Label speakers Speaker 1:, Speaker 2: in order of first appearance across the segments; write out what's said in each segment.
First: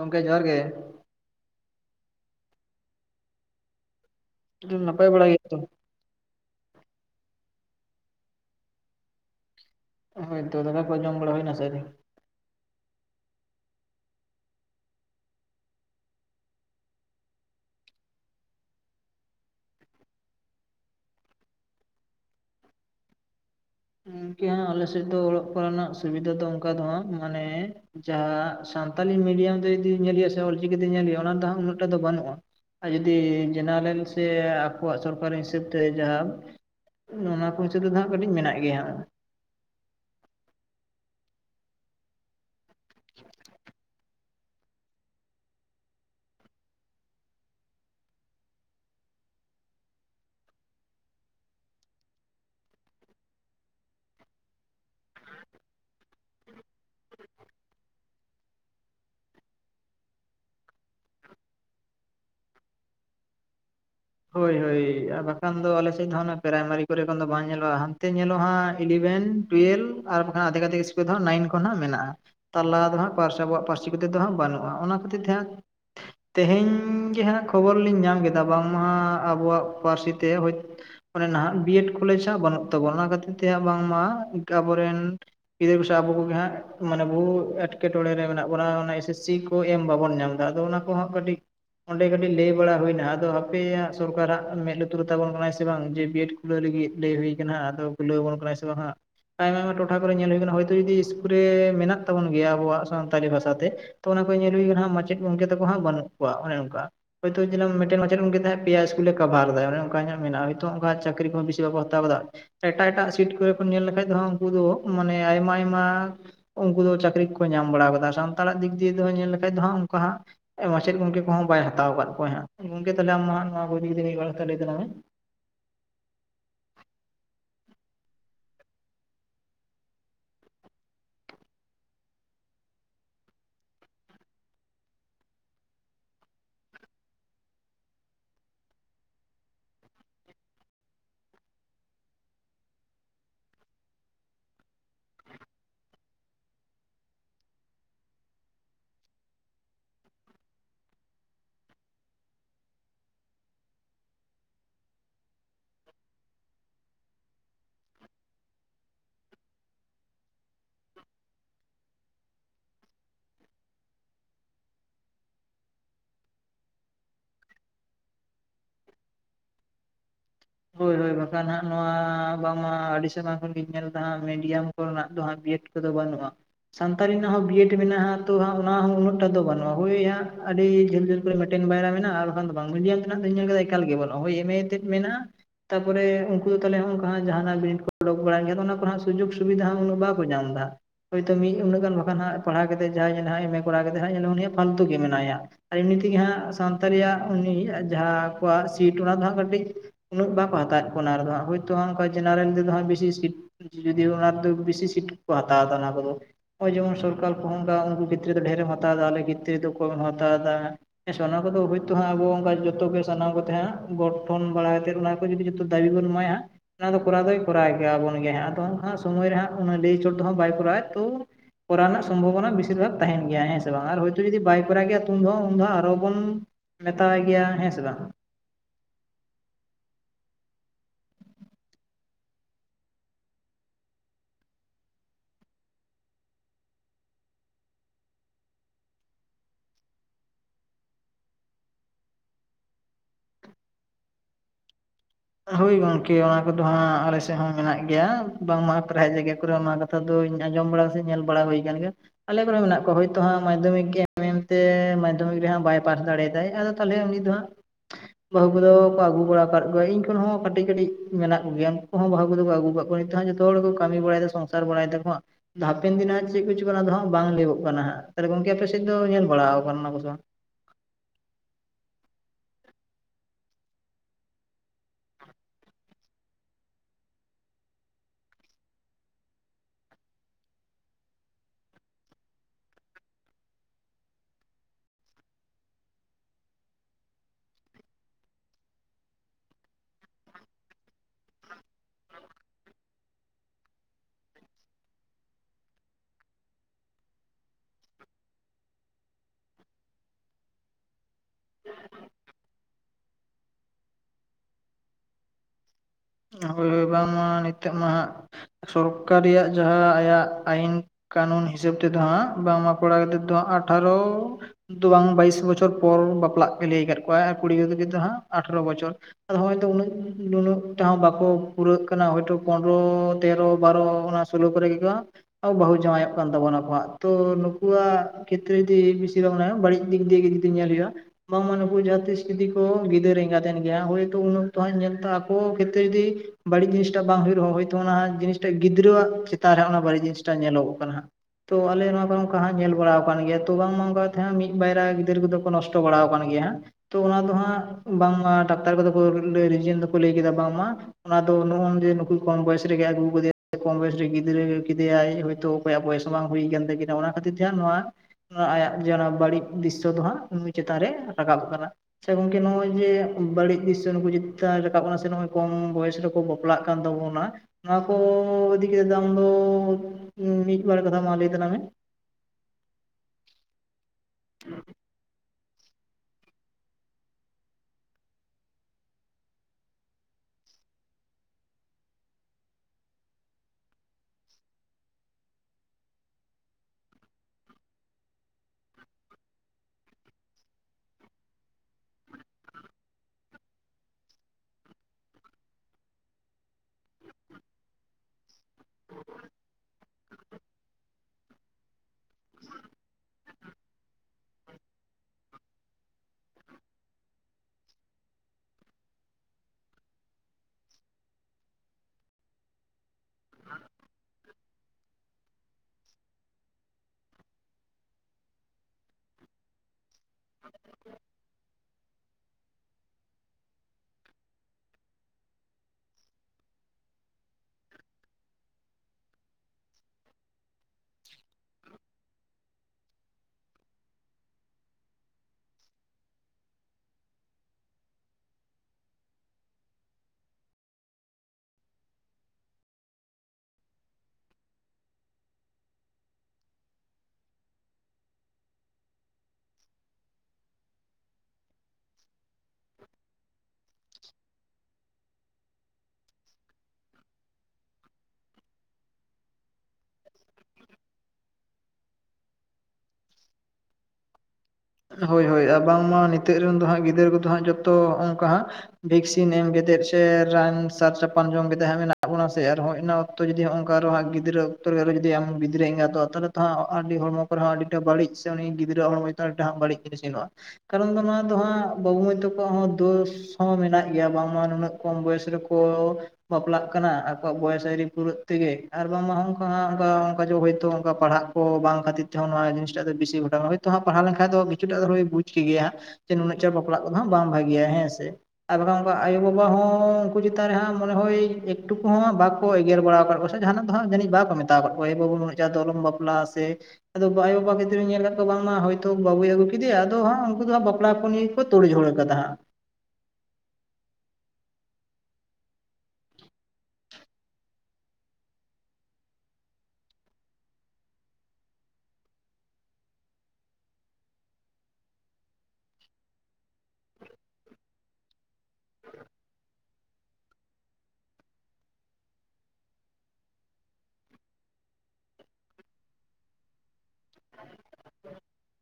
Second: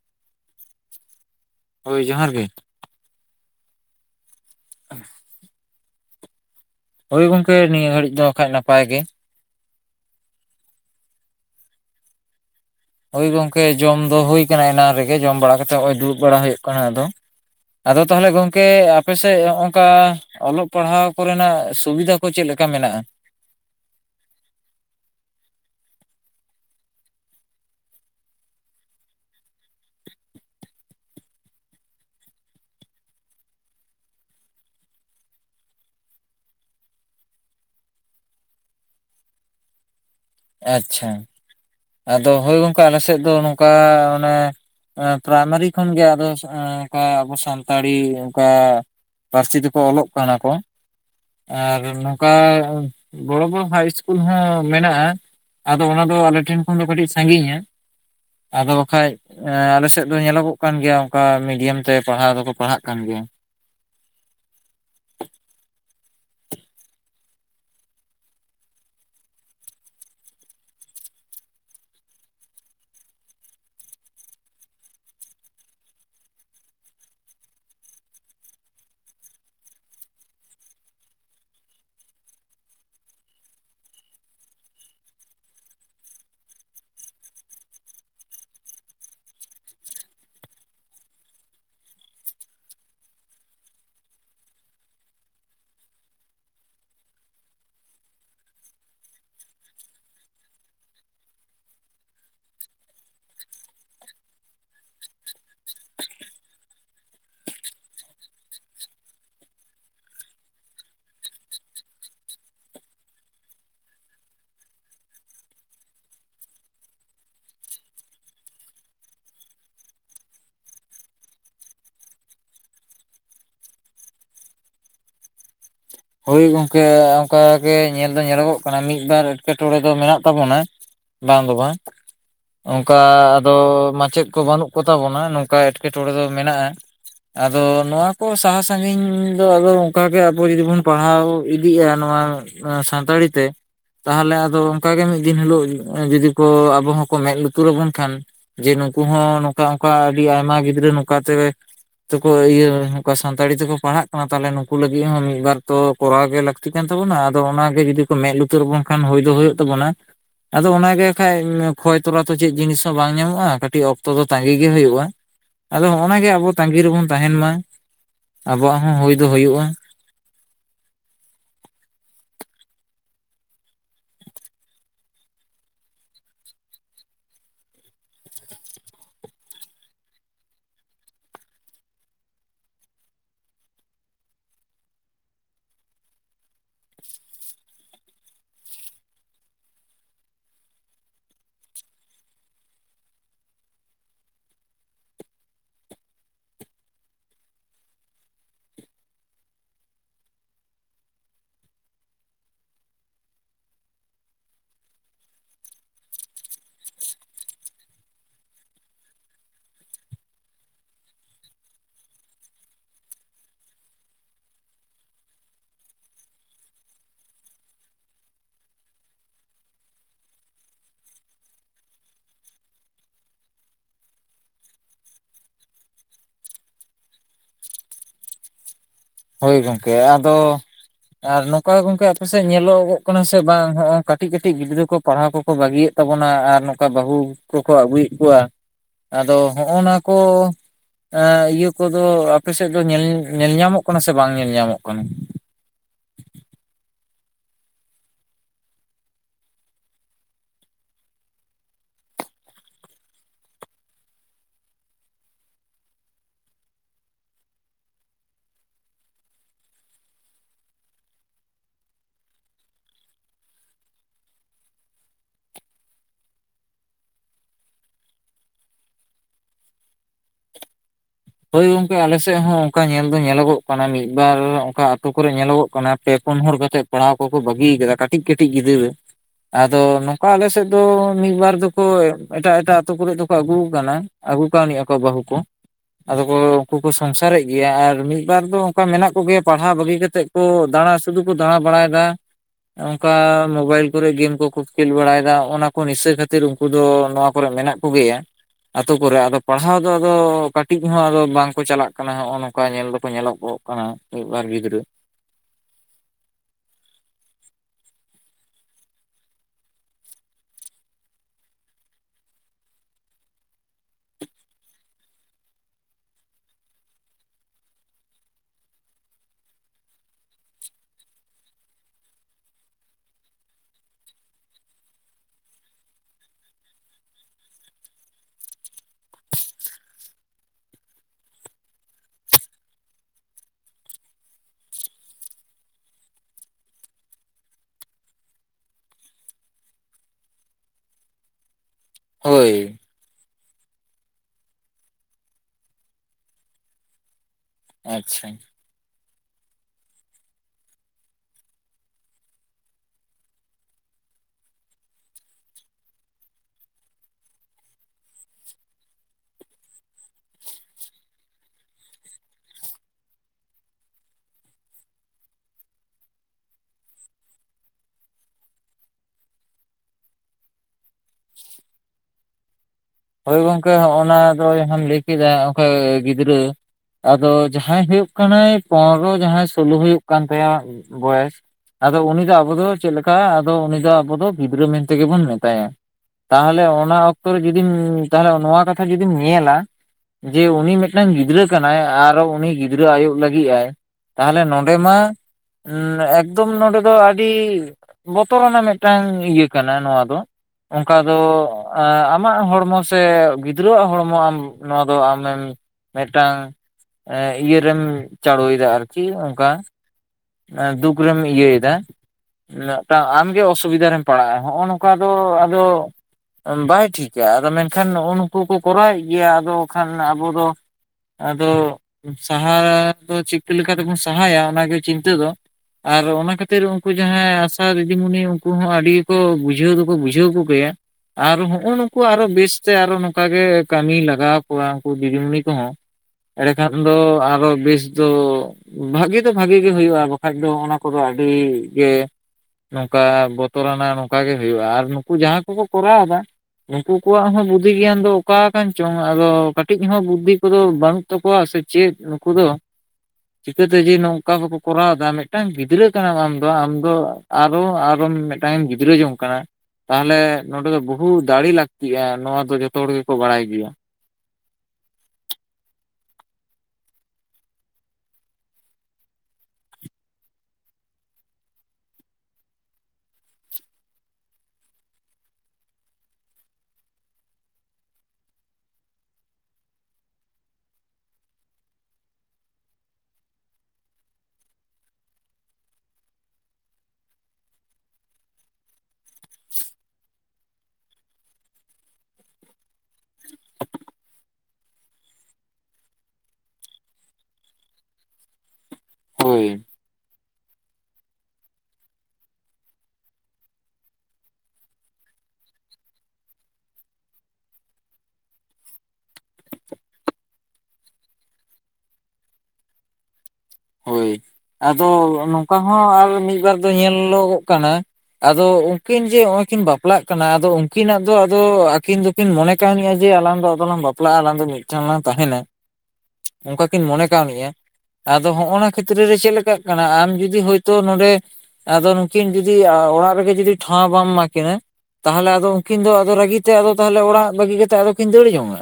Speaker 1: ᱜᱚᱝᱠᱮ ᱡᱚᱦᱟᱨ ᱜᱮ᱾
Speaker 2: ᱦᱳᱭ, ᱡᱚᱦᱟᱨ ᱜᱮ᱾
Speaker 1: ᱱᱟᱯᱟᱭ ᱵᱟᱲᱟ ᱜᱮᱭᱟ ᱛᱚ?
Speaker 2: ᱦᱳᱭ ᱜᱚᱝᱠᱮ, ᱱᱤᱭᱟᱹ ᱜᱷᱟᱹᱲᱤᱡ ᱫᱚ ᱵᱟᱠᱷᱟᱡ ᱱᱟᱯᱟᱭ ᱜᱮ᱾
Speaker 1: ᱦᱳᱭ ᱛᱚ, ᱫᱟᱠᱟ ᱠᱚ ᱡᱚᱢ ᱵᱟᱲᱟ ᱦᱩᱭᱱᱟ ᱥᱮ ᱟᱹᱣᱨᱤ?
Speaker 2: ᱦᱳᱭ ᱜᱚᱝᱠᱮ, ᱡᱚᱢ ᱫᱚ ᱦᱩᱭ ᱟᱠᱟᱱᱟ ᱮᱱᱟᱝ ᱨᱮᱜᱮ ᱡᱚᱢ ᱵᱟᱲᱟ ᱠᱟᱛᱮ ᱱᱚᱜᱼᱚᱭ ᱫᱩᱲᱩᱵ ᱵᱟᱲᱟ ᱦᱩᱭᱩᱜ ᱠᱟᱱᱟ᱾ ᱟᱫᱚ ᱟᱫᱚ ᱛᱟᱦᱚᱞᱮ ᱜᱚᱝᱠᱮ ᱟᱯᱮ ᱥᱮᱫ ᱦᱚᱸᱜᱼᱚᱝᱠᱟ ᱚᱞᱚᱜ ᱯᱟᱲᱦᱟᱣ ᱠᱚ ᱨᱮᱱᱟᱜ ᱥᱩᱵᱤᱫᱷᱟ ᱠᱚ ᱪᱮᱫ ᱞᱮᱠᱟ ᱢᱮᱱᱟᱜᱼᱟ?
Speaker 1: ᱤᱱᱠᱟᱹ ᱦᱮᱸ ᱟᱞᱮ ᱥᱮᱫ ᱫᱚ ᱚᱞᱚᱜ ᱯᱟᱲᱦᱟᱜ ᱨᱮᱱᱟᱜ ᱥᱩᱵᱤᱫᱷᱟ ᱫᱚ ᱚᱱᱠᱟ ᱫᱚ ᱦᱟᱸᱜ ᱢᱟᱱᱮ ᱡᱟᱦᱟᱸ ᱥᱟᱱᱛᱟᱞᱤ ᱢᱤᱰᱤᱭᱟᱢ ᱛᱮ ᱡᱩᱫᱤ ᱧᱮᱞ ᱥᱮ ᱚᱞ ᱪᱤᱠᱤ ᱛᱮ ᱧᱮᱞᱼᱟ ᱚᱱᱟ ᱫᱚ ᱦᱟᱸᱜ ᱩᱱᱟᱹᱜᱴᱟ ᱫᱚ ᱵᱟᱹᱱᱩᱜᱼᱟ ᱾ ᱟᱨ ᱡᱩᱫᱤ ᱡᱮᱱᱟᱞᱮᱞ ᱥᱮ ᱟᱠᱚᱣᱟᱜ ᱥᱚᱨᱠᱟᱨ ᱦᱤᱥᱟᱹᱵ ᱛᱮ ᱡᱟᱦᱟᱸ ᱚᱱᱟ ᱠᱚ ᱢᱩᱪᱟᱹᱫ ᱛᱮ ᱫᱚ ᱦᱟᱸᱜ ᱠᱟᱹᱴᱤᱡ ᱢᱮᱱᱟᱜ ᱜᱮᱭᱟ ᱦᱟᱸᱜ᱾
Speaker 2: ᱟᱪᱪᱷᱟ, ᱟᱫᱚ ᱦᱳᱭ ᱜᱚᱝᱠᱮ ᱟᱞᱮ ᱥᱮᱫ ᱫᱚ ᱱᱚᱝᱠᱟ ᱚᱱᱮ ᱮ ᱯᱨᱟᱭᱢᱟᱨᱤ ᱠᱷᱚᱱ ᱜᱮ ᱟᱫᱚ ᱮ ᱚᱱᱠᱟ ᱟᱵᱚ ᱥᱟᱱᱛᱟᱲᱤ ᱚᱱᱠᱟ ᱯᱟᱹᱨᱥᱤ ᱛᱮ ᱠᱚ ᱚᱞᱚᱜ ᱠᱟᱱᱟ ᱠᱚ, ᱟᱨ ᱱᱚᱝᱠᱟ ᱵᱚᱲᱚ ᱵᱚᱲᱚ ᱦᱟᱭ ᱤᱥᱠᱩᱞ ᱦᱚᱸ ᱢᱮᱱᱟᱜᱼᱟ᱾ ᱟᱫᱚ ᱚᱱᱟ ᱫᱚ ᱟᱯᱮ ᱴᱷᱮᱱ ᱠᱷᱚᱱ ᱫᱚ ᱠᱟᱹᱴᱤᱡ ᱥᱟᱺᱜᱤᱧᱟ᱾ ᱟᱫᱚ ᱵᱟᱠᱷᱟᱡ ᱮ ᱟᱞᱮ ᱥᱮᱫ ᱫᱚ ᱧᱮᱞᱚᱜᱚᱜ ᱠᱟᱱ ᱜᱮᱭᱟ, ᱚᱱᱠᱟ ᱢᱤᱰᱤᱭᱟᱢ ᱛᱮ ᱯᱟᱲᱦᱟᱣ ᱫᱚᱠᱚ ᱯᱟᱲᱦᱟᱜ ᱠᱟᱱ ᱜᱮᱭᱟ᱾
Speaker 1: ᱦᱳᱭ ᱦᱳᱭ, ᱟᱨ ᱵᱟᱠᱷᱟᱱ ᱫᱚ ᱟᱞᱮ ᱥᱮᱫ ᱫᱚ ᱯᱨᱟᱭᱢᱟᱨᱤ ᱠᱚᱨᱮ ᱠᱷᱚᱱ ᱫᱚ ᱵᱟᱝ ᱧᱮᱞᱚᱜᱼᱟ, ᱦᱟᱱᱛᱮ ᱧᱮᱞᱚᱜᱼᱟ ᱦᱟᱸᱜ ᱤᱞᱮᱵᱷᱮᱱ, ᱴᱩᱭᱮᱞᱵᱷ, ᱟᱨ ᱵᱟᱝᱠᱷᱟᱱ ᱟᱫᱷᱮᱠ ᱟᱫᱷᱮᱠ ᱤᱥᱠᱩᱞ ᱨᱮᱫᱚ ᱦᱟᱸᱜ ᱱᱟᱭᱤᱱ ᱠᱷᱚᱱᱟᱜ ᱢᱮᱱᱟᱜᱼᱟ ᱾ ᱛᱟᱨ ᱞᱟᱦᱟ ᱫᱚ ᱦᱟᱸᱜ ᱟᱵᱚᱣᱟᱜ ᱯᱟᱹᱨᱥᱤ ᱠᱚ ᱛᱮ ᱫᱚ ᱦᱟᱸᱜ ᱵᱟᱹᱱᱩᱜᱼᱟ, ᱚᱱᱟ ᱠᱷᱟᱹᱛᱤᱨ ᱛᱮ ᱦᱟᱸᱜ ᱛᱮᱦᱮᱧ ᱜᱮ ᱦᱟᱸᱜ ᱠᱷᱚᱵᱚᱨ ᱞᱤᱧ ᱧᱟᱢ ᱠᱮᱫᱟ ᱵᱟᱝ ᱢᱟ ᱟᱵᱚᱣᱟᱜ ᱯᱟᱹᱨᱥᱤ ᱛᱮ ᱚᱱᱮ ᱱᱟᱦᱜ ᱵᱤ ᱮᱰ ᱠᱚᱞᱮᱡᱽ ᱦᱟᱸᱜ ᱵᱟᱹᱱᱩᱜ ᱛᱟᱵᱚᱱᱟ᱾ ᱚᱱᱟ ᱠᱷᱟᱹᱛᱤᱨ ᱛᱮ ᱦᱟᱸᱜ ᱵᱟᱝ ᱢᱟ ᱟᱵᱚ ᱨᱮᱱ ᱜᱤᱫᱽᱟᱹᱨ ᱠᱚ ᱥᱮ ᱟᱵᱚ ᱠᱚᱜᱮ ᱦᱟᱸᱜ ᱢᱟᱱᱮ ᱵᱚᱦᱩ ᱮᱴᱠᱮᱴᱚᱬᱮ ᱨᱮ ᱢᱮᱱᱟᱜ ᱵᱚᱱᱟ, ᱚᱱᱟ ᱮᱥ ᱮᱥ ᱥᱤ ᱮᱢ ᱵᱟᱵᱚᱱ ᱧᱟᱢ ᱮᱫᱟ, ᱟᱫᱚ ᱚᱱᱟ ᱠᱚᱦᱚᱸ ᱠᱟᱹᱴᱤᱡ ᱚᱸᱰᱮ ᱠᱟᱹᱴᱤᱡ ᱞᱟᱹᱭ ᱵᱟᱲᱟ ᱦᱩᱭᱱᱟ, ᱟᱫᱚ ᱦᱟᱯᱮᱭᱟᱜ ᱥᱚᱨᱠᱟᱨᱟᱜ ᱢᱮᱫ ᱞᱩᱛᱩᱨ ᱟᱛᱟᱵᱚᱱ ᱠᱟᱱᱟ ᱥᱮ ᱵᱟᱝ, ᱡᱮ ᱵᱤ ᱮᱰ ᱠᱷᱩᱞᱟᱹᱣ ᱞᱟᱹᱜᱤᱫ ᱞᱟᱹᱭ ᱦᱩᱭ ᱟᱠᱟᱱᱟ᱾ ᱟᱫᱚ ᱠᱷᱩᱞᱟᱹᱣ ᱟᱵᱚᱱ ᱠᱟᱱᱟᱭ ᱥᱮ ᱵᱟᱝ ᱦᱟᱸᱜ᱾ ᱟᱭᱢᱟ ᱟᱭᱢᱟ ᱴᱚᱴᱷᱟ ᱠᱚᱨᱮ ᱧᱮᱞ ᱦᱩᱭ ᱟᱠᱟᱱᱟ, ᱦᱚᱭᱛᱳ ᱡᱩᱫᱤ ᱤᱥᱠᱩᱞ ᱨᱮ ᱢᱮᱱᱟᱜ ᱛᱟᱵᱚᱱ ᱜᱮᱭᱟ ᱟᱵᱚᱣᱟᱜ ᱥᱟᱱᱛᱟᱞᱤ ᱵᱷᱟᱥᱟ ᱛᱮ ᱛᱚ ᱚᱱᱟ ᱠᱚ ᱧᱮᱞ ᱦᱩᱭ ᱟᱠᱟᱱᱟ ᱦᱟᱸᱜ ᱢᱟᱪᱮᱫ ᱜᱚᱝᱠᱮ ᱛᱚᱠᱚ ᱦᱟᱸᱜ ᱵᱟᱹᱱᱩᱜ ᱠᱚᱣᱟ, ᱚᱱᱮ ᱚᱱᱠᱟ ᱦᱚᱭᱛᱳ ᱧᱮᱞᱟᱢ ᱡᱮᱜᱴᱮᱱ ᱴᱮᱱ ᱜᱚᱝᱠᱮ ᱛᱮ ᱯᱮᱭᱟ ᱤᱥᱠᱩᱞᱮ ᱠᱟᱵᱷᱟᱨ ᱮᱫᱟ᱾ ᱚᱱᱮ ᱚᱱᱠᱟ ᱧᱚᱜ ᱢᱮᱱᱟᱜᱼᱟ, ᱦᱚᱭᱛᱳ ᱚᱱᱠᱟ ᱪᱟᱹᱠᱨᱤ ᱠᱚᱦᱚᱸ ᱵᱤᱥᱤ ᱵᱟᱠᱚ ᱦᱟᱛᱟᱣ ᱟᱠᱟᱫᱟ᱾ ᱮᱴᱟᱜ ᱮᱴᱟᱜ ᱥᱤᱴ ᱠᱚᱨᱮ ᱠᱷᱚᱱ ᱧᱮᱞ ᱞᱮᱠᱷᱟᱱ ᱫᱚ ᱩᱱᱠᱩ ᱫᱚ ᱢᱟᱱᱮ ᱟᱭᱢᱟ ᱟᱭᱢᱟ ᱩᱱᱠᱩ ᱫᱚ ᱪᱟᱹᱠᱨᱤ ᱠᱚᱠᱚ ᱧᱟᱢ ᱵᱟᱲᱟ ᱠᱟᱫᱟ᱾ ᱥᱟᱱᱛᱟᱲᱟᱜ ᱫᱤᱠ ᱫᱤᱭᱮ ᱧᱮᱞ ᱞᱮᱠᱷᱟᱡ ᱫᱚ ᱦᱟᱸᱜ ᱚᱱᱠᱟ ᱦᱟᱸᱜ ᱢᱟᱪᱮᱫ ᱜᱚᱝᱠᱮ ᱠᱚᱦᱚᱸ ᱵᱟᱭ ᱦᱟᱛᱟᱣ ᱟᱠᱟᱫ ᱠᱚᱣᱟᱭ ᱦᱟᱸᱜ᱾ ᱢᱟᱪᱮᱫ ᱜᱚᱝᱠᱮ ᱠᱚᱦᱚᱸ ᱵᱟᱭ ᱦᱟᱛᱟᱣ ᱟᱠᱟᱫ ᱠᱳᱣᱟ ᱜᱚᱢᱠᱮ ᱛᱟᱦᱞᱮ ᱱᱚᱣᱟ ᱵᱟᱨᱮ ᱛᱮ ᱢᱤᱫ ᱵᱟᱨ ᱠᱟᱛᱷᱟ ᱞᱟᱹᱭ ᱛᱟᱞᱟᱝ ᱢᱮ ᱾
Speaker 2: ᱦᱳᱭ ᱜᱚᱝᱠᱮ, ᱚᱱᱠᱟ ᱜᱮ ᱧᱮᱞ ᱫᱚ ᱧᱮᱞᱚᱜᱚᱜ ᱠᱟᱱᱟ ᱢᱤᱫ ᱵᱟᱨ ᱮᱸᱴᱠᱮᱴᱚᱬᱮ ᱫᱚ ᱢᱮᱱᱟᱜ ᱛᱟᱵᱚᱱᱟ᱾ ᱵᱟᱝ ᱫᱚ ᱵᱟᱝ ᱚᱱᱠᱟ ᱟᱫᱚ ᱢᱟᱪᱮᱫ ᱠᱚ ᱵᱟᱹᱱᱩᱜ ᱠᱚ ᱛᱟᱵᱚᱱᱟ ᱱᱚᱝᱠᱟ ᱮᱸᱴᱠᱮᱴᱚᱬᱮ ᱫᱚ ᱢᱮᱱᱟᱜᱼᱟ ᱾ ᱟᱫᱚ ᱱᱚᱣᱟ ᱠᱚ ᱥᱟᱦᱟ ᱥᱟᱺᱜᱤᱧ ᱫᱚ ᱟᱫᱚ ᱚᱱᱠᱟ ᱜᱮ ᱟᱵᱚ ᱡᱩᱫᱤ ᱵᱚᱱᱼᱼ ᱯᱟᱲᱦᱟᱣ ᱤᱫᱤᱜᱼᱟ ᱱᱚᱣᱟ ᱥᱟᱱᱛᱟᱲᱤ ᱛᱮᱼᱼ ᱛᱟᱦᱚᱞᱮ ᱟᱫᱚ ᱚᱱᱠᱟ ᱜᱮ ᱢᱤᱫ ᱫᱤᱱ ᱦᱤᱞᱳᱜ ᱡᱩᱫᱤ ᱠᱚ ᱟᱵᱚ ᱦᱚᱸᱠᱚ ᱢᱮᱸᱫ ᱞᱩᱛᱩᱨ ᱟᱵᱚᱱ ᱠᱷᱟᱱ ᱡᱮ ᱱᱩᱠᱩ ᱦᱚᱸ ᱱᱚᱝᱠᱟ ᱚᱝᱠᱟ ᱟᱹᱰᱤ ᱟᱭᱢᱟ ᱜᱤᱫᱽᱨᱟᱹ ᱱᱚᱝᱠᱟᱛᱮᱼᱼ ᱛᱮᱠᱚ ᱤᱭᱟᱹ ᱥᱟᱱᱛᱟᱲᱤ ᱛᱮᱠᱚ ᱯᱟᱲᱦᱟᱜ ᱠᱟᱱᱟ ᱛᱟᱦᱞᱮ ᱱᱩᱠᱩ ᱞᱟᱹᱜᱤᱫ ᱦᱚᱸ ᱢᱤᱫ ᱵᱟᱨ ᱛᱚ ᱠᱚᱨᱟᱣ ᱜᱮ ᱞᱟᱹᱠᱛᱤ ᱠᱟᱱ ᱛᱟᱵᱚᱱᱟ ᱟᱫᱚ ᱚᱱᱟ ᱜᱮ ᱡᱩᱫᱤ ᱠᱚ ᱢᱮᱸᱫ ᱞᱩᱛᱩᱨ ᱟᱵᱚᱱ ᱠᱷᱟᱱ ᱦᱩᱭ ᱫᱚ ᱦᱩᱭᱩᱜ ᱛᱟᱵᱚᱱᱟ ᱟᱫᱚ ᱚᱱᱟ ᱜᱮ ᱠᱷᱟᱡ ᱠᱷᱚᱭ ᱛᱚᱨᱟ ᱫᱚ ᱪᱮᱫ ᱡᱤᱱᱤᱥ ᱦᱚᱸ ᱵᱟᱝ ᱧᱟᱢᱚᱜᱼᱟ ᱠᱟᱹᱴᱤᱡ ᱚᱠᱛᱚ ᱫᱚ ᱛᱟᱺᱜᱤ ᱜᱮ ᱦᱩᱭᱩᱜᱼᱟ ᱟᱫᱚ ᱱᱚᱜᱱᱟ ᱜᱮ ᱟᱵᱚ ᱛᱟᱺᱜᱤ ᱨᱮᱵᱚᱱ ᱛᱟᱦᱮᱱ ᱢᱟ ᱟᱵᱚᱣᱟᱜ ᱦᱚᱸ ᱦᱩᱭ ᱫᱚ ᱦᱩᱭᱩᱜᱼᱟ ᱾
Speaker 1: ᱦᱳᱭ ᱦᱳᱭ ᱵᱟᱠᱷᱟᱱ ᱦᱟᱸᱜ ᱱᱚᱣᱟ ᱵᱟᱝᱢᱟ ᱟᱹᱰᱤ ᱥᱮᱨᱢᱟ ᱠᱷᱚᱱ ᱜᱤᱧ ᱧᱮᱞ ᱮᱫᱟ ᱦᱟᱸᱜ ᱢᱤᱰᱤᱭᱟᱢ ᱠᱚ ᱨᱮᱱᱟᱜ ᱫᱚ ᱦᱟᱸᱜ ᱵᱤ. ᱮᱰ ᱠᱚᱫᱚ ᱵᱟᱹᱱᱩᱜᱼᱟ [inaudible] ᱥᱟᱱᱛᱟᱲᱤ ᱨᱮᱱᱟᱜ ᱦᱚᱸ ᱵᱤ ᱮᱰ ᱢᱮᱱᱟᱜᱼᱟ ᱛᱚ ᱦᱟᱸᱜ ᱚᱱᱟ ᱦᱚᱸ ᱩᱱᱟᱹᱜ ᱴᱟᱜ ᱫᱚ ᱵᱟᱹᱱᱩᱜᱼᱟ ᱦᱳᱭ ᱦᱟᱸᱜ ᱟᱹᱰᱤ ᱡᱷᱟᱹᱞ ᱡᱷᱟᱹᱞ᱾ ᱢᱤᱫᱴᱮᱱ ᱵᱟᱭᱨᱟ ᱢᱮᱱᱟᱜᱼᱟ ᱟᱨ ᱵᱟᱠᱷᱟᱱ ᱫᱚ ᱵᱟᱝ ᱢᱤᱰᱤᱭᱟᱢ ᱛᱮᱱᱟᱜ ᱫᱚ ᱮᱠᱟᱞ ᱜᱮ ᱵᱟᱱᱩᱜᱼᱟ ᱦᱳᱭ ᱮᱢ ᱮ ᱛᱮᱫ ᱢᱮᱱᱟᱜᱼᱟ ᱛᱟᱨᱯᱚᱨᱮ ᱩᱱᱠᱩ ᱫᱚ ᱛᱟᱞᱦᱮ ᱚᱱᱠᱟ ᱡᱟᱦᱟᱱᱟᱜ ᱵᱤᱱᱤᱰ ᱠᱚ ᱚᱰᱩᱜ ᱵᱟᱲᱟᱭ ᱜᱮᱭᱟ ᱚᱱᱟ ᱠᱚᱨᱮ ᱥᱩᱡᱳᱜᱽ ᱥᱩᱵᱤᱫᱷᱟ ᱦᱚᱸ ᱩᱱᱟᱹᱜ ᱵᱟᱠᱚ ᱧᱟᱢ ᱮᱫᱟ ᱦᱳᱭᱛᱳ ᱢᱤᱫ ᱩᱱᱟᱹᱜ ᱜᱟᱱ ᱵᱟᱠᱷᱟᱱ ᱦᱟᱜ ᱯᱟᱲᱦᱟᱣ ᱠᱟᱛᱮᱫ ᱡᱟᱦᱟᱸᱭ ᱮᱢ ᱮ ᱠᱚᱨᱟᱣ ᱠᱟᱛᱮ ᱮᱫ ᱩᱱᱤᱭᱟᱜ ᱯᱷᱟᱞᱛᱩ ᱜᱮ ᱢᱮᱱᱟᱭᱟ ᱟᱨ ᱮᱢᱱᱤ ᱛᱮᱜᱮ ᱦᱟᱸᱜ ᱥᱟᱱᱛᱟᱲ ᱨᱮᱭᱟᱜ [unintelligible] ᱡᱟᱦᱟᱸ ᱠᱚᱣᱟᱜ ᱥᱤᱴ ᱚᱱᱟ ᱫᱚ ᱦᱟᱸᱜ ᱠᱟᱹᱴᱤᱡ ᱩᱱᱟᱹᱜ ᱵᱟᱠᱚ ᱦᱟᱛᱟᱣᱮᱫ ᱠᱚᱣᱟ ᱚᱱᱟ ᱨᱮᱫᱚᱜ ᱦᱳᱭᱛᱳ ᱠᱟ ᱡᱮᱱᱟᱨᱮᱞ ᱛᱮᱫᱚ ᱦᱟᱸᱜ ᱵᱮᱥᱤ ᱥᱤᱴ ᱡᱩᱫᱤ ᱚᱱᱟ ᱫᱚ ᱵᱮᱥᱤ ᱥᱤᱴ ᱠᱚ ᱦᱟᱛᱟᱣᱫᱟ ᱚᱱᱟ ᱠᱚ ᱫᱚᱼᱼ ᱱᱚᱜᱚᱭ ᱡᱮᱵᱚᱱ ᱥᱚᱨᱠᱟᱨ ᱠᱚᱸᱦᱚ ᱚᱱᱠᱟ ᱩᱱᱠᱩ ᱜᱤᱛᱨᱤ ᱫᱚ ᱰᱷᱮᱨᱮᱢ ᱦᱟᱛᱟᱣ ᱮᱫᱟ ᱟᱞᱮ ᱜᱤᱛᱨᱤ ᱨᱮ ᱫᱚ ᱠᱚᱢᱮᱢ ᱦᱟᱛᱟᱣ ᱮᱫᱟ ᱦᱮᱸ ᱚᱱᱟ ᱠᱚᱫᱚ ᱦᱳᱭᱛᱳ ᱦᱟᱸᱜ ᱟᱵᱚ ᱚᱱᱠᱟ ᱡᱚᱛᱚ ᱜᱮ ᱥᱟᱱᱟᱢ ᱠᱚᱛᱮ ᱦᱟᱸᱜ ᱜᱚᱴᱷᱚᱱ ᱵᱟᱲᱟ ᱠᱟᱛᱮᱫ ᱚᱱᱟ ᱠᱚ ᱡᱩᱫᱤ ᱡᱚᱛᱚ ᱫᱟᱹᱵᱤ ᱵᱚᱱ ᱮᱢᱟᱭᱟ ᱚᱱᱟ ᱫᱚ ᱠᱚᱨᱟᱣ ᱫᱚᱭ ᱠᱚᱨᱟᱣ ᱜᱮᱭᱟᱵᱚᱱ ᱜᱮ ᱦᱟᱸᱜ ᱟᱫᱚ ᱥᱚᱢᱚᱭ ᱨᱮ ᱦᱟᱸᱜ ᱞᱟᱹᱭ ᱪᱚᱴ ᱫᱚ ᱦᱟᱸᱜ ᱵᱟᱭ ᱠᱚᱨᱟᱣ ᱛᱚ ᱠᱚᱨᱟᱣ ᱨᱮᱱᱟᱜ ᱥᱚᱢᱵᱷᱚᱵᱚᱱᱟ ᱵᱮᱥᱤᱨ ᱵᱷᱟᱜᱽ ᱛᱟᱦᱮᱱ ᱜᱮᱭᱟ ᱦᱮᱸ ᱥᱮ ᱵᱟᱝ ᱦᱚᱭᱛᱳ ᱡᱩᱫᱤ ᱵᱟᱭ ᱠᱚᱨᱟᱭ ᱜᱮᱭᱟ ᱩᱱ ᱦᱚᱸ ᱟᱨᱚ ᱵᱚᱱᱼᱼ ᱢᱮᱛᱟᱣ ᱮᱭ ᱜᱮᱭᱟ ᱦᱮᱸ ᱥᱮ ᱵᱟᱝ
Speaker 2: ᱦᱳᱭ ᱜᱚᱢᱠᱮ ᱟᱫᱚᱼᱼ ᱟᱨ ᱱᱚᱝᱠᱟ ᱜᱚᱝᱠᱮ ᱟᱯᱮ ᱥᱮᱫ ᱧᱮᱞᱚᱜᱚᱜ ᱠᱟᱱᱟ ᱥᱮ ᱵᱟᱝ ᱦᱚᱸᱜ ᱠᱟᱹᱴᱤᱡ ᱠᱟᱹᱴᱤᱡ ᱜᱤᱫᱽᱨᱟᱹ ᱠᱚ ᱯᱟᱲᱦᱟᱣ ᱠᱚᱠᱚ ᱵᱟᱹᱜᱤᱭᱮᱫ ᱛᱟᱵᱚᱱᱟ ᱟᱨ ᱱᱚᱝᱠᱟ ᱵᱟᱹᱦᱩ ᱠᱚᱠᱚ ᱟᱹᱜᱩᱭᱮᱫ ᱠᱚᱣᱟ ᱟᱫᱚ ᱦᱚᱸᱜᱼᱚ ᱱᱟ ᱠᱚ ᱤᱭᱟᱹ ᱠᱚᱫᱚ ᱟᱯᱮ ᱥᱮᱫ ᱫᱚ ᱧᱮᱞ ᱧᱮᱞ ᱧᱟᱢᱚᱜ ᱠᱟᱱᱟ ᱥᱮ ᱵᱟᱝ ᱧᱮᱞ ᱧᱟᱢᱚᱜ ᱠᱟᱱᱟ
Speaker 1: ᱦᱳᱭ ᱜᱚᱝᱠᱮ ᱚᱱᱟ ᱠᱚᱫᱚ ᱦᱟᱸᱜ ᱟᱞᱮ ᱥᱮᱫ ᱦᱚᱸ ᱢᱮᱱᱟᱜ ᱜᱮᱭᱟ ᱵᱟᱝᱢᱟ ᱯᱮᱨᱟᱭ ᱡᱟᱭᱜᱟ ᱠᱚᱨᱮ ᱚᱱᱟ ᱠᱟᱛᱷᱟ ᱫᱚᱧ ᱟᱸᱡᱚᱢ ᱵᱟᱲᱟ ᱥᱮ ᱧᱮᱞ ᱵᱟᱲᱟ ᱦᱩᱭ ᱟᱠ ᱜᱮᱭᱟ ᱟᱞᱮ ᱠᱚᱨᱮ ᱢᱮᱱᱟᱜ ᱠᱚᱣᱟ ᱦᱚᱭᱛᱚ ᱦᱟᱸᱜ ᱢᱟᱫᱽᱫᱷᱚᱢᱤᱠ ᱜᱮ ᱮᱢ ᱮᱢ ᱛᱮ ᱢᱟᱫᱽᱫᱷᱚᱢᱤᱠ ᱨᱮᱦᱚᱸ ᱵᱟᱭ ᱯᱟᱥ ᱫᱟᱲᱮᱭᱟᱫᱟ ᱟᱫᱚᱼᱼ ᱛᱟᱦᱚᱞᱮ ᱩᱱᱤ ᱫᱚ ᱦᱟᱸᱜ ᱵᱟᱹᱦᱩ ᱠᱚᱫᱚ ᱠᱚ ᱟᱹᱜᱩ ᱵᱟᱲᱟ ᱟᱠᱟᱫ ᱠᱚᱣᱟ ᱤᱧᱼᱼ [unintelligible] ᱠᱷᱚᱱ ᱦᱚᱸ ᱠᱟᱹᱴᱤᱡ ᱠᱟᱹᱴᱤᱡ ᱢᱮᱱᱟᱜ ᱠᱚ ᱜᱮᱭᱟ ᱩᱱᱠᱩ ᱦᱚᱸ ᱵᱟᱦᱩ ᱠᱚᱫᱚ ᱠᱚ ᱟᱹᱜᱩ ᱠᱚᱫᱚ ᱠᱚᱣᱟ ᱱᱤᱛᱚᱜ ᱦᱚᱸ ᱡᱚᱛᱚ ᱦᱚᱲ ᱜᱮ ᱠᱚ ᱠᱟᱹᱢᱤ ᱵᱟᱲᱟᱭ ᱮᱫᱟ ᱥᱚᱝᱥᱟᱨ ᱵᱟᱲᱟᱭ ᱛᱮᱠᱚ ᱦᱟᱯᱮᱱ ᱫᱤᱱ ᱦᱟᱸᱜ ᱪᱮᱫ ᱠᱚᱪᱚ ᱠᱟᱱᱟ ᱚᱱᱟ ᱫᱚ ᱦᱟᱸᱜ ᱵᱟᱝ ᱞᱟᱹᱭᱩᱜ ᱠᱟᱱᱟ ᱦᱟᱸᱜ ᱛᱟᱦᱚᱞᱮ ᱜᱚᱝᱠᱮ ᱟᱯᱮ ᱥᱮᱫ ᱫᱚ ᱧᱮᱞ ᱵᱟᱲᱟ ᱟᱠᱟᱱᱟ ᱚᱱᱟ ᱥᱮ ᱵᱟᱝ
Speaker 2: ᱦᱳᱭ ᱜᱚᱝᱠᱮ ᱟᱞᱮ ᱥᱮᱫ ᱦᱚᱸ ᱚᱱᱠᱟ ᱧᱮᱞ ᱫᱚ ᱧᱮᱞᱚᱜᱚᱜ ᱠᱟᱱᱟ ᱢᱤᱫ ᱵᱟᱨ ᱚᱱᱠᱟ ᱟᱛᱳ ᱠᱚᱨᱮ ᱧᱮᱞᱚᱜᱚᱜ ᱠᱟᱱᱟ ᱯᱮ ᱯᱩᱱ ᱦᱚᱲ ᱠᱟᱛᱮᱫ ᱯᱟᱲᱦᱟᱣ ᱠᱚᱠᱚ ᱵᱟᱹᱜᱤᱭ ᱟᱠᱟᱫᱟ ᱠᱟᱹᱴᱤᱡ ᱠᱟᱹᱴᱤᱡ ᱜᱤᱫᱽᱨᱟᱹ ᱟᱫᱚ ᱱᱚᱝᱠᱟ ᱟᱞᱮ ᱥᱮᱫ ᱫᱚ ᱢᱤᱫ ᱵᱟᱨ ᱫᱚᱠᱚ ᱮᱴᱟᱜ ᱮᱴᱟᱜ ᱟᱛᱳ ᱠᱚᱨᱮ ᱫᱚᱠᱚ ᱟᱹᱜᱩ ᱟᱠᱟᱱᱟ ᱟᱹᱜᱩ ᱠᱟᱣᱱᱤᱡ ᱟᱠᱚ ᱵᱟᱹᱦᱩ ᱠᱚᱼᱼ ᱟᱫᱚ ᱠᱚ ᱩᱱᱠᱩ ᱠᱚ ᱥᱚᱝᱥᱟᱨ ᱮᱫ ᱜᱮᱭᱟ ᱟᱨ ᱢᱤᱫ ᱵᱟᱨ ᱫᱚ ᱚᱱᱠᱟ ᱢᱮᱱᱟᱜ ᱠᱚ ᱜᱮᱭᱟ ᱯᱟᱲᱦᱟᱣ ᱵᱟᱹᱜᱤ ᱠᱟᱛᱮᱫ ᱠᱚ ᱫᱟᱬᱟᱼᱼ ᱥᱩᱫᱩ ᱠᱚ ᱫᱟᱬᱟ ᱵᱟᱲᱟᱭ ᱮᱫᱟ [unintelligible] ᱚᱱᱠᱟ ᱢᱳᱵᱟᱭᱤᱞ ᱠᱚᱨᱮ ᱜᱮᱢ ᱠᱚᱠᱚ ᱠᱷᱮᱞ ᱵᱟᱲᱟᱭ ᱮᱫᱟ ᱚᱱᱟ ᱠᱚ ᱱᱤᱥᱟᱹ ᱠᱷᱟᱹᱛᱤᱨ ᱩᱱᱠᱩ ᱫᱚ ᱱᱚᱣᱟ ᱠᱚᱨᱮᱜ ᱢᱮᱱᱟᱜ ᱠᱚ ᱜᱮᱭᱟ ᱟᱹᱛᱩ ᱠᱚᱨᱮ ᱟᱫᱚ ᱯᱟᱲᱦᱟᱣ ᱫᱚ ᱟᱫᱚ [unintelligible] ᱠᱟᱹᱴᱤᱡ ᱦᱚᱸ ᱟᱫᱚ ᱵᱟᱝ ᱠᱚ ᱪᱟᱞᱟᱜ ᱠᱟᱱᱟ ᱦᱚᱸᱜᱼᱚ ᱱᱚᱝᱠᱟ ᱧᱮᱞ ᱫᱚᱠᱚ ᱧᱮᱞᱚᱜᱚᱜ ᱠᱟᱱᱟ ᱢᱤᱫ ᱵᱟᱨ ᱜᱤᱫᱽᱨᱟᱹ
Speaker 1: ᱦᱳᱭ ᱦᱳᱭ ᱵᱟᱝᱢᱟ ᱱᱤᱛᱚᱜ ᱢᱟ ᱦᱟᱸᱜ, ᱥᱚᱨᱠᱟᱨᱤᱭᱟᱜ ᱡᱟᱦᱟᱸ ᱟᱭᱟᱜ ᱟᱭᱤᱱ ᱠᱟᱱᱩᱱ ᱦᱤᱥᱟᱹᱵ ᱛᱮᱫᱚ ᱦᱟᱸᱜ, ᱵᱟᱝᱢᱟ ᱠᱚᱲᱟ ᱜᱤᱫᱟᱹᱨ ᱫᱚ ᱦᱟᱸᱜ ᱟᱴᱷᱟᱨᱚ ᱫᱚ ᱵᱟᱝ ᱵᱟᱭᱤᱥ ᱵᱚᱪᱷᱚᱨ ᱯᱚᱨ ᱵᱟᱯᱞᱟᱜ ᱠᱚᱭ ᱞᱟᱹᱭ ᱠᱟᱫ ᱠᱚᱣᱟ ᱟᱨ ᱠᱩᱲᱤ ᱜᱤᱫᱽᱨᱟᱹ ᱫᱚ ᱦᱟᱸᱜ ᱟᱴᱷᱨᱚ ᱵᱚᱪᱷᱚᱨ, ᱟᱫᱚ ᱦᱚᱸᱜ-ᱚᱭ ᱛᱚ [inaudible] ᱛᱮᱦᱚᱸ ᱵᱟᱠᱚ ᱯᱩᱨᱟᱹᱜ ᱠᱟᱱᱟ ᱦᱚᱭᱛᱚ ᱯᱚᱸᱰᱨᱚ, ᱛᱮᱨᱚ, ᱵᱟᱨᱚ, ᱚᱱᱟ ᱥᱳᱞᱳ ᱠᱚᱨᱮ ᱜᱮ ᱠᱚ [inaudible] ᱵᱟᱦᱩ ᱡᱟᱶᱟᱭᱚᱜ ᱠᱟᱱ ᱛᱟᱵᱚᱱᱟ ᱠᱚ ᱦᱟᱸᱜ, ᱛᱚ ᱱᱩᱠᱩᱣᱟᱜ ᱠᱷᱮᱛᱨᱮ ᱡᱩᱫᱤ ᱵᱤᱥᱤᱨ ᱵᱷᱟᱜ ᱢᱟᱱᱮ ᱵᱟᱹᱲᱤᱡ ᱫᱤᱠ ᱫᱤᱭᱮ ᱜᱮ ᱡᱩ ᱫᱤ ᱧᱮᱞ ᱦᱩᱭᱩᱜᱼᱟ, ᱵᱟᱝᱟ ᱱᱩᱠᱩ ᱡᱟᱦᱟᱸ ᱛᱤᱥ ᱡᱩᱫᱤ ᱠᱚ ᱜᱤᱫᱟᱹᱨ ᱮᱸᱜᱟᱛ ᱮᱱ ᱜᱮᱭᱟ, ᱦᱳᱭᱛᱳ ᱩᱱ ᱚᱠᱛᱚ ᱦᱟᱸᱜ ᱧᱮᱞ [inaudible] ᱟᱠᱟ ᱠᱷᱮᱛ ᱛᱮ ᱡᱩᱫᱤ ᱵᱟᱲᱤᱡ ᱡᱤᱱᱤᱥᱴᱟᱜ ᱵᱟᱝ ᱦᱩᱭᱩᱜ ᱨᱮᱦᱚᱸ, ᱦᱳᱭᱛᱳ ᱚᱱᱟ ᱡᱤᱱᱤᱥᱴᱟᱜ ᱜᱤᱫᱽᱨᱟᱹᱣᱟᱜ ᱪᱮᱛᱟᱱ ᱨᱮ ᱚᱱᱟ ᱵᱟᱲᱤᱡ ᱡᱤᱱᱤᱥᱴᱟ ᱧᱮᱞᱚᱜᱚᱜ ᱠᱟᱱᱟ ᱦᱟᱸᱜ᱾ ᱛᱚ ᱟᱞᱮ ᱱᱚᱣᱟ ᱠᱚ ᱱᱚᱝᱠᱟ
Speaker 2: ᱦᱳᱭ
Speaker 1: ᱦᱟᱸᱜ ᱧᱮᱞ ᱵᱟᱲᱟᱣᱟᱠᱟᱱ ᱜᱮᱭᱟ ᱛᱚ ᱵᱟᱝᱢᱟ ᱚᱝᱠᱟ ᱤᱧ ᱦᱚᱸ ᱢᱤᱫ ᱵᱟᱭᱨᱟ ᱜᱤᱫᱟᱹᱨ ᱠᱚᱫᱚ ᱠᱚ ᱱᱚᱥᱴᱚ ᱵᱟᱲᱟᱣ ᱠᱟᱱ ᱜᱮᱭᱟ ᱦᱟᱸᱜ, ᱛᱚ ᱚᱱᱟ ᱫᱚ ᱦᱟᱸᱜ
Speaker 2: ᱟᱪᱪᱷᱟ
Speaker 1: ᱵᱟᱝᱢᱟ ᱰᱟᱠ ᱛᱟᱨ ᱠᱚᱫᱚ [inaudible] ᱨᱤᱡᱤᱱ ᱫᱚᱠᱚ ᱞᱟᱹᱭ ᱠᱮᱫᱟ ᱵᱟᱝᱢᱟ, ᱚᱱᱟ ᱫᱚ ᱱᱚᱜ-ᱚᱭ ᱡᱮ ᱱᱩᱠᱩ ᱠᱚᱢ ᱵᱚᱭᱮᱥ ᱨᱮᱜᱮ ᱟᱜᱩ ᱠᱟᱫᱮᱭᱟ ᱠᱚᱢ ᱵᱚᱭᱮᱥ ᱨᱮ ᱜᱤᱫᱽᱨᱟᱹ ᱠᱮᱫᱮᱭᱟᱭ ᱦᱚᱭᱛᱳ ᱚᱠᱚᱭᱟᱜ ᱵᱚᱭᱚᱥ ᱦᱚᱸ ᱵᱟᱝ ᱦᱩᱭ ᱠᱟᱱ ᱛᱟᱠᱤᱱᱟ ᱚᱱᱟ ᱠᱷᱟᱛᱤᱨ ᱛᱮ ᱦᱟᱸᱜ ᱱᱚᱣᱟ ᱚᱱᱟ ᱟᱭᱟᱜ ᱡᱟᱦᱟᱸᱱᱟᱜ ᱵᱟᱲᱤᱡ ᱫᱨᱤᱥᱥᱚ ᱫᱚ ᱦᱟᱸᱜ, ᱱᱩᱭ ᱪᱮᱛᱟᱱ ᱨᱮ ᱨᱟᱠᱟᱵ ᱠᱟᱱᱟ᱾ ᱥᱮ ᱜᱚᱝᱠᱮ ᱱᱚᱜᱼᱚᱭ ᱡᱮ ᱵᱟᱹᱲᱤᱡ ᱫᱤᱥᱥᱚ ᱱᱩᱠᱩ ᱪᱮᱛᱟᱱ ᱨᱟᱠᱟᱵ ᱠᱟᱱᱟ ᱥᱮ ᱱᱚᱜᱼᱚᱭ ᱠᱚᱢ ᱵᱚᱭᱮᱥ ᱨᱮᱠᱚ ᱵᱟᱯᱞᱟᱜ ᱠᱟᱱ ᱛᱟᱵᱚᱱᱟ, ᱱᱚᱣᱟ ᱠᱚ ᱤᱫᱤ ᱠᱟᱛᱮ ᱫᱚ ᱟᱢ ᱫᱚ, ᱢᱤᱫ ᱵᱟᱨ ᱠᱟᱛᱷᱟ ᱢᱟ ᱞᱟᱹᱭ ᱛᱟᱞᱟᱝ ᱢᱮ?
Speaker 2: ᱦᱳᱭ ᱜᱚᱝᱠᱮ ᱦᱚᱸᱜᱼᱚᱱᱟ ᱫᱚ ᱡᱟᱦᱟᱸᱢ ᱞᱟᱹᱭ ᱠᱮᱫᱟ ᱚᱝᱠᱟ ᱜᱤᱫᱽᱨᱟᱹ, ᱟᱫᱚ ᱡᱟᱦᱟᱸᱭ ᱦᱳᱭᱳᱜ ᱠᱟᱱᱟᱭ ᱯᱚᱱᱨᱚ, ᱡᱟᱦᱟᱸᱭ ᱥᱳᱞᱞᱳ ᱦᱩᱭᱩᱜ ᱠᱟᱱ ᱛᱟᱭᱟ ᱵᱚᱭᱮᱥ, ᱟᱫᱚ ᱩᱱᱤ ᱫᱚ ᱟᱵᱚ ᱫᱚ ᱪᱮᱫ ᱞᱮᱠᱟ, ᱟᱫᱚ ᱩᱱᱤ ᱫᱚ ᱟᱵᱚ ᱫᱚ ᱜᱤᱫᱽᱨᱟᱹ ᱢᱮᱱ ᱛᱮᱜᱮ ᱵᱚᱱ ᱢᱮᱛᱟᱭᱟ᱾ ᱛᱟᱦᱚᱞᱮ ᱚᱱᱟ ᱚᱠᱛᱚ ᱨᱮ ᱡᱩᱫᱤᱢ, ᱛᱟᱦᱚᱞᱮ ᱱᱚᱣᱟ ᱠᱟᱛᱷᱟ ᱡᱩᱫᱤᱢ ᱧᱮᱞᱟ ᱡᱮ ᱩᱱᱤ ᱢᱤᱫᱴᱟᱝ ᱜᱤᱫᱽᱨᱟᱹ ᱠᱟᱱᱟᱭ ᱟᱨᱚ ᱩᱱᱤ ᱜᱤᱫᱽᱨᱟᱹ ᱟᱭᱳᱜ ᱞᱟᱹᱜᱤᱜ-ᱟᱭ, ᱛᱟᱦᱚᱞᱮ ᱱᱚᱰᱮ ᱢᱟ, ᱩᱸᱻ ᱮᱠᱫᱚᱢ ᱱᱚᱰᱮ ᱫᱚ ᱟᱰᱤ ᱵᱚᱛᱚᱨᱟᱱᱟᱜ ᱢᱤᱫᱴᱟᱝ ᱤᱭᱟᱹ ᱠᱟᱱᱟ ᱱᱚᱣᱟ ᱫᱚ, ᱚᱝᱠᱟ ᱫᱚ ᱟᱸ ᱟᱢᱟᱜ ᱦᱚᱲᱢᱚ ᱥᱮ ᱜᱤᱫᱽᱨᱟᱹᱣᱟᱜ ᱦᱚᱲᱢᱚ ᱟᱢ ᱱᱚᱣᱟ ᱫᱚ ᱟᱢᱮᱢ ᱢᱤᱫᱴᱟᱝ ᱮᱸ ᱤᱭᱟᱹ ᱨᱮᱢ ᱪᱟᱰᱳᱭᱫᱟ ᱟᱨᱠᱤ ᱚᱝᱠᱟ᱾ ᱮᱸ ᱫᱩᱠ ᱨᱮᱢ ᱤᱭᱟᱹᱭᱮᱫᱟ, ᱢᱤᱫ ᱴᱟᱝ ᱟᱢᱜᱮ ᱚᱥᱩᱵᱤᱫᱷᱟ ᱨᱮᱢ ᱯᱟᱲᱟᱜᱼᱟ ᱦᱚᱜᱼᱚᱭ ᱱᱚᱝ ᱠᱟ ᱫᱚ ᱟᱫᱚ ᱵᱟᱭ ᱴᱷᱤᱠᱟ ᱟᱫᱚ ᱢᱮᱱᱠᱷᱟᱱ ᱱᱩᱜᱼᱩ ᱱᱩᱠᱩ ᱠᱚ ᱠᱚᱨᱟᱣᱮᱫ ᱜᱮᱭᱟ ᱟᱫᱚ ᱠᱷᱟᱱ ᱟᱵᱚ ᱫᱚ ᱟᱫᱚ ᱥᱟᱦᱟ ᱫᱚ ᱪᱤᱠᱟᱹ ᱞᱮᱠᱟ ᱛᱮᱵᱚᱱ ᱥᱟᱦᱟᱭᱟ ᱚᱱᱟᱜᱮ ᱪᱤᱱᱛᱟᱹ ᱫᱚ, ᱟᱨ ᱚᱱᱟ ᱠᱷᱟᱹᱛᱤᱨ ᱩᱱᱠᱩ ᱡᱟᱦᱟᱸᱭ ᱟᱥᱟ ᱫᱤᱫᱤᱢᱩᱱᱤ ᱩᱝᱠᱩ ᱦᱚᱸ ᱟᱰᱤ ᱜᱮᱠᱚ ᱵᱩᱡᱷᱟᱹᱣ ᱫᱚᱠᱚ ᱵᱩᱡᱷᱟᱹᱣ ᱠᱚ ᱜᱮᱭᱟ, ᱟᱨ ᱦᱚᱸᱜᱼᱚ ᱱᱩᱠᱩ ᱟᱨᱚ ᱵᱮᱥᱛᱮ ᱟᱨᱚ ᱱᱚᱝᱠᱟ ᱜᱮ ᱠᱟᱢᱤ ᱞᱟᱜᱟᱣ ᱟᱠᱚᱣᱟ ᱩᱝᱠᱩ ᱫᱤᱫᱤᱢᱩᱱᱤ ᱠᱚᱦᱚᱸ, ᱮᱸᱰᱮᱠᱷᱟᱱ ᱫᱚ ᱟᱨᱚ ᱵᱮᱥ ᱫᱚ, ᱵᱷᱟᱜᱤ ᱫᱚ ᱵᱷᱟᱜᱤ ᱜᱮ ᱦᱩᱭᱩᱜᱼᱟ, ᱵᱟᱠᱷᱟᱡ ᱫᱚ ᱦᱟᱸᱜ-ᱚ ᱚᱱᱟ ᱠᱚᱫᱚ ᱟᱹᱰᱤ ᱜᱮ ᱱᱚᱝᱠᱟ ᱵᱚᱛᱚᱨ ᱟᱱᱟᱜ ᱱᱚᱝᱠᱟ ᱜᱮ ᱦᱩᱭᱩᱜᱼᱟ ᱟᱨ ᱱᱩᱠᱩ ᱡᱟᱦᱟᱸ ᱠᱚᱠᱚ ᱠᱚᱨᱟᱣᱫᱟ, ᱩᱝᱠᱩ ᱠᱚᱣᱟᱜ ᱦᱚᱸ ᱵᱩᱫᱷᱤ ᱜᱮᱭᱟᱱ ᱫᱚ ᱚᱠᱟ ᱠᱟᱱ ᱪᱚᱝ ᱟᱫᱚ ᱠᱟᱹᱴᱤᱡ ᱦᱚᱸ ᱵᱩᱫᱽᱫᱷᱤ ᱠᱚᱫᱚ ᱵᱟᱱᱩᱜ ᱛᱟᱠᱚᱣᱟ ᱥᱮ ᱪᱮᱫ ᱱᱩᱠᱩ ᱫᱚ, ᱪᱤᱠᱟᱹᱛᱮ ᱡᱮ ᱱᱚᱝ ᱠᱟ ᱠᱚᱠᱚ ᱠᱚᱨᱟᱣ ᱮᱫᱟ ᱢᱤᱫᱴᱟᱝ ᱜᱤᱫᱽᱨᱟᱹ ᱠᱟᱱᱟᱢ ᱟᱢ ᱫᱚ ᱟᱢ ᱫᱚ ᱟᱨᱚ, ᱟᱨᱚ ᱢᱤᱫᱴᱟᱝ ᱮᱢ ᱜᱤᱫᱽᱨᱟᱹ ᱡᱚᱝ ᱠᱟᱱᱟ, ᱛᱟᱦᱚᱞᱮ ᱱᱚᱰᱮ ᱫᱚ ᱵᱚᱦᱩ ᱫᱟᱲᱮ ᱞᱟᱠᱛᱤᱜᱼᱟ ᱱᱚᱣᱟ ᱫᱚ ᱡᱚᱛᱚ ᱦᱚᱲ ᱜᱮᱠᱚ ᱵᱟᱲᱟᱭ ᱜᱮᱭᱟ᱾
Speaker 1: ᱦᱳᱭ ᱦᱳᱭ ᱟᱨ ᱵᱟᱝᱢᱟ ᱱᱤᱛᱟᱹᱜ ᱨᱮᱱ ᱫᱚ ᱦᱟᱸᱜ ᱜᱤᱫᱟᱹᱨ ᱠᱚᱫᱚ ᱦᱟᱸᱜ ᱡᱚᱛᱚ ᱚᱝᱠᱟ ᱦᱟᱸᱜ᱾ ᱵᱷᱮᱠᱥᱤᱱ ᱮᱢ ᱠᱟᱛᱮᱫ ᱥᱮ ᱨᱟᱱ ᱥᱟᱨ ᱪᱟᱯᱟᱱ ᱡᱚᱢ ᱠᱟᱛᱮ ᱦᱟᱸᱜ ᱢᱮᱱᱟᱜ ᱵᱚᱱᱟ ᱥᱮ ᱟᱨ‌ ᱦᱚᱸᱭ ᱟᱱᱟ ᱛᱚ ᱡᱩᱫᱤ ᱦᱚᱸᱜ-ᱚ ᱚᱝᱠᱟ ᱟᱨᱚ ᱦᱟᱸᱜ ᱜᱤᱫᱽᱨᱟᱹ ᱚᱠᱛᱚ ᱨᱮᱜᱮ ᱟᱨᱚ ᱡᱩᱫᱤ ᱟᱢ ᱜᱤᱫᱽᱨᱟᱹ ᱮᱸᱜᱟᱛᱚᱜ-ᱟ ᱛᱟᱦᱚᱞᱮ ᱛᱚ ᱦᱟᱸᱜ ᱟᱰᱤ ᱦᱚᱲᱚᱢᱚ ᱠᱚ ᱨᱮᱦᱚᱸ ᱟᱹᱰᱤᱴᱟᱜ ᱵᱟᱲᱤᱡ ᱥᱮ ᱩᱱᱤ ᱜᱤᱫᱽᱨᱟᱹᱣᱟᱜ ᱦᱚᱲᱢᱚ [inaudible] ᱵᱟᱲᱤᱡ ᱡᱤᱱᱤᱥ ᱧᱮᱞᱟᱜ-ᱟ᱾ ᱠᱟᱨᱚᱱ ᱫᱚ ᱱᱚᱣᱟ ᱫᱚ ᱦᱟᱸᱜ ᱵᱟᱹᱵᱩ ᱢᱟᱹᱭ ᱛᱟᱠᱚᱣᱟᱜ ᱦᱚᱸ ᱫᱳᱥ ᱦᱚᱸ ᱢᱮᱱᱟᱜ ᱜᱮᱭᱟ ᱵᱟᱝᱢᱟ ᱱᱩᱱᱟᱹᱜ ᱠᱚᱢ ᱵᱚᱭᱮᱥ ᱨᱮᱠᱚ ᱵᱟᱯᱞᱟᱜ ᱠᱟᱱᱟ ᱟᱠᱚᱣᱟᱜ ᱵᱚᱭᱮᱥ ᱟᱹᱨᱤ ᱯᱩᱨᱟᱹᱜ ᱛᱮᱜᱮ ᱟᱨ ᱵᱟᱝᱢᱟ ᱚᱱᱠᱟ ᱚᱱᱠᱟ ᱚᱱᱠᱟ ᱦᱳᱭᱛᱳ ᱚᱱᱠᱟ ᱯᱟᱲᱦᱟᱜ ᱵᱟᱝ ᱠᱷᱟᱹᱛᱤᱨ ᱛᱮᱦᱚᱸ ᱱᱚᱣᱟ ᱡᱤᱱᱤᱥᱴᱟᱜ ᱫᱚ ᱵᱤᱥᱤ ᱜᱷᱚᱴᱟᱣᱼᱟ, ᱦᱳᱭ ᱛᱚ ᱦᱟᱸᱜ ᱯᱟᱲᱟᱣ ᱞᱮᱱᱷᱟᱟᱱ ᱫᱚ ᱠᱤᱪᱩᱴᱟᱜ ᱵᱩᱡᱽ ᱠᱮᱜᱮᱭᱟ ᱱᱩᱱᱟᱹᱜ ᱪᱟᱨ ᱵᱟᱯᱞᱟᱜ ᱠᱚᱫᱚ ᱵᱟᱝ ᱵᱷᱟᱹᱜᱮᱭᱟ ᱦᱮᱸ ᱥᱮ ᱾ ᱟᱨ ᱵᱟᱠᱷᱟᱱ ᱟᱭᱳ ᱵᱟᱵᱟ
Speaker 2: ᱦᱳᱭ
Speaker 1: ᱦᱚᱸ ᱠᱩ ᱡᱩᱫᱤ ᱢᱮᱛᱟᱭ ᱨᱮᱦᱚᱭ ᱢᱚᱱᱮ ᱦᱳᱭ ᱮᱠᱴᱩ ᱠᱚᱦᱚᱸ ᱵᱟᱠᱚ ᱮᱜᱮᱨ ᱵᱟᱲᱟᱟᱣ ᱟᱠᱟᱫ ᱠᱚᱣᱟ ᱥᱮ ᱡᱟᱦᱟᱱᱟᱜ ᱫᱚ ᱦᱟᱸᱜ ᱡᱟᱹᱱᱤᱡ ᱵᱟᱠᱚ ᱢᱮᱛᱟᱣ ᱟᱠᱟᱫ ᱠᱚᱣᱟ ᱮ ᱵᱟᱹᱵᱩ ᱟ ᱫᱚ ᱟᱞᱚᱢ ᱵᱟᱯᱞᱟ ᱟᱥᱮ ᱟᱫᱚ ᱟᱳᱭ ᱵᱟᱵᱟ ᱠᱷᱮᱛᱤᱨ ᱧᱮᱞ ᱟᱠᱟᱫ ᱠᱚᱣᱟ ᱵᱟᱝ ᱛᱚ ᱵᱟᱵᱩᱭ ᱟᱹᱜᱩ ᱠᱮᱫᱮᱭᱟ ᱟᱫᱚ ᱦᱟᱸᱜ ᱩᱱᱠᱩ ᱫᱚ ᱦᱟᱸᱜ ᱵᱟᱯᱞᱟ ᱠᱚ ᱱᱤᱭᱮ ᱠᱚ ᱛᱩᱲ ᱡᱷᱚᱲ ᱠᱟᱫᱟ ᱦᱟᱸᱜ,
Speaker 2: ᱦᱳᱭ ᱟᱫᱚ ᱱᱚᱝᱠᱟ ᱦᱚᱸ ᱟᱨ ᱢᱤᱫ ᱵᱟᱨ ᱫᱚ ᱧᱮᱞᱚᱜᱚᱜ ᱠᱟᱱᱟ ᱟᱫᱚ ᱩᱱᱠᱤᱱ ᱡᱮ ᱦᱚᱸᱜ-ᱚᱭ ᱠᱤᱱ ᱵᱟᱯᱞᱟᱜ ᱠᱟᱱᱟ ᱟᱫᱚ ᱩᱱᱠᱤᱱᱟᱜ ᱫᱚ ᱟᱫᱚ ᱟᱹᱠᱤᱱ ᱫᱚ ᱠᱤᱱ ᱢᱚᱱᱮ ᱠᱟᱹᱣᱱᱤᱜᱼᱟ ᱡᱮ ᱟᱞᱟᱝ ᱫᱚ ᱟᱫᱚ ᱞᱟᱝ ᱵᱟᱯᱞᱟᱜᱼᱟ ᱟᱞᱟᱝ ᱫᱚ ᱢᱤᱫᱴᱷᱮᱱ ᱞᱟᱝ ᱛᱟᱦᱮᱸᱱᱟ ᱾
Speaker 1: [unintelligible]
Speaker 2: ᱚᱝᱠᱟ ᱠᱤᱱ ᱢᱚᱱᱮ ᱠᱟᱣᱱᱤᱡ-ᱟ, ᱟᱫᱚ ᱦᱚᱸᱜᱼᱱᱟ ᱠᱷᱮᱛᱨᱮ ᱨᱮ ᱪᱮᱫ ᱞᱮᱠᱟᱜ ᱠᱟᱱᱟ ᱟᱢ ᱡᱩᱫᱤ ᱦᱚᱭᱛᱳ ᱱᱚᱰᱮ ᱟᱫᱚ ᱱᱩᱠᱤᱱ ᱡᱩᱫᱤ ᱚᱲᱟᱜ ᱨᱮᱜᱮ ᱡᱩᱫᱤ ᱴᱷᱟᱶ ᱵᱟᱢ ᱮᱢᱟᱠᱤᱱᱟ ᱛᱟᱦᱚᱞᱮ ᱟᱫᱚ ᱩᱱᱠᱤᱱ ᱫᱚ ᱟᱫᱚ ᱨᱟᱜᱤ ᱛᱮ ᱟᱫᱚ ᱛᱟᱦᱚᱞᱮ ᱚᱲᱟᱜ ᱵᱟᱹᱜᱤ ᱠᱟᱛᱮ ᱟᱫᱚ ᱠᱤᱱ ᱫᱟᱹᱲ ᱡᱚᱝᱼᱟ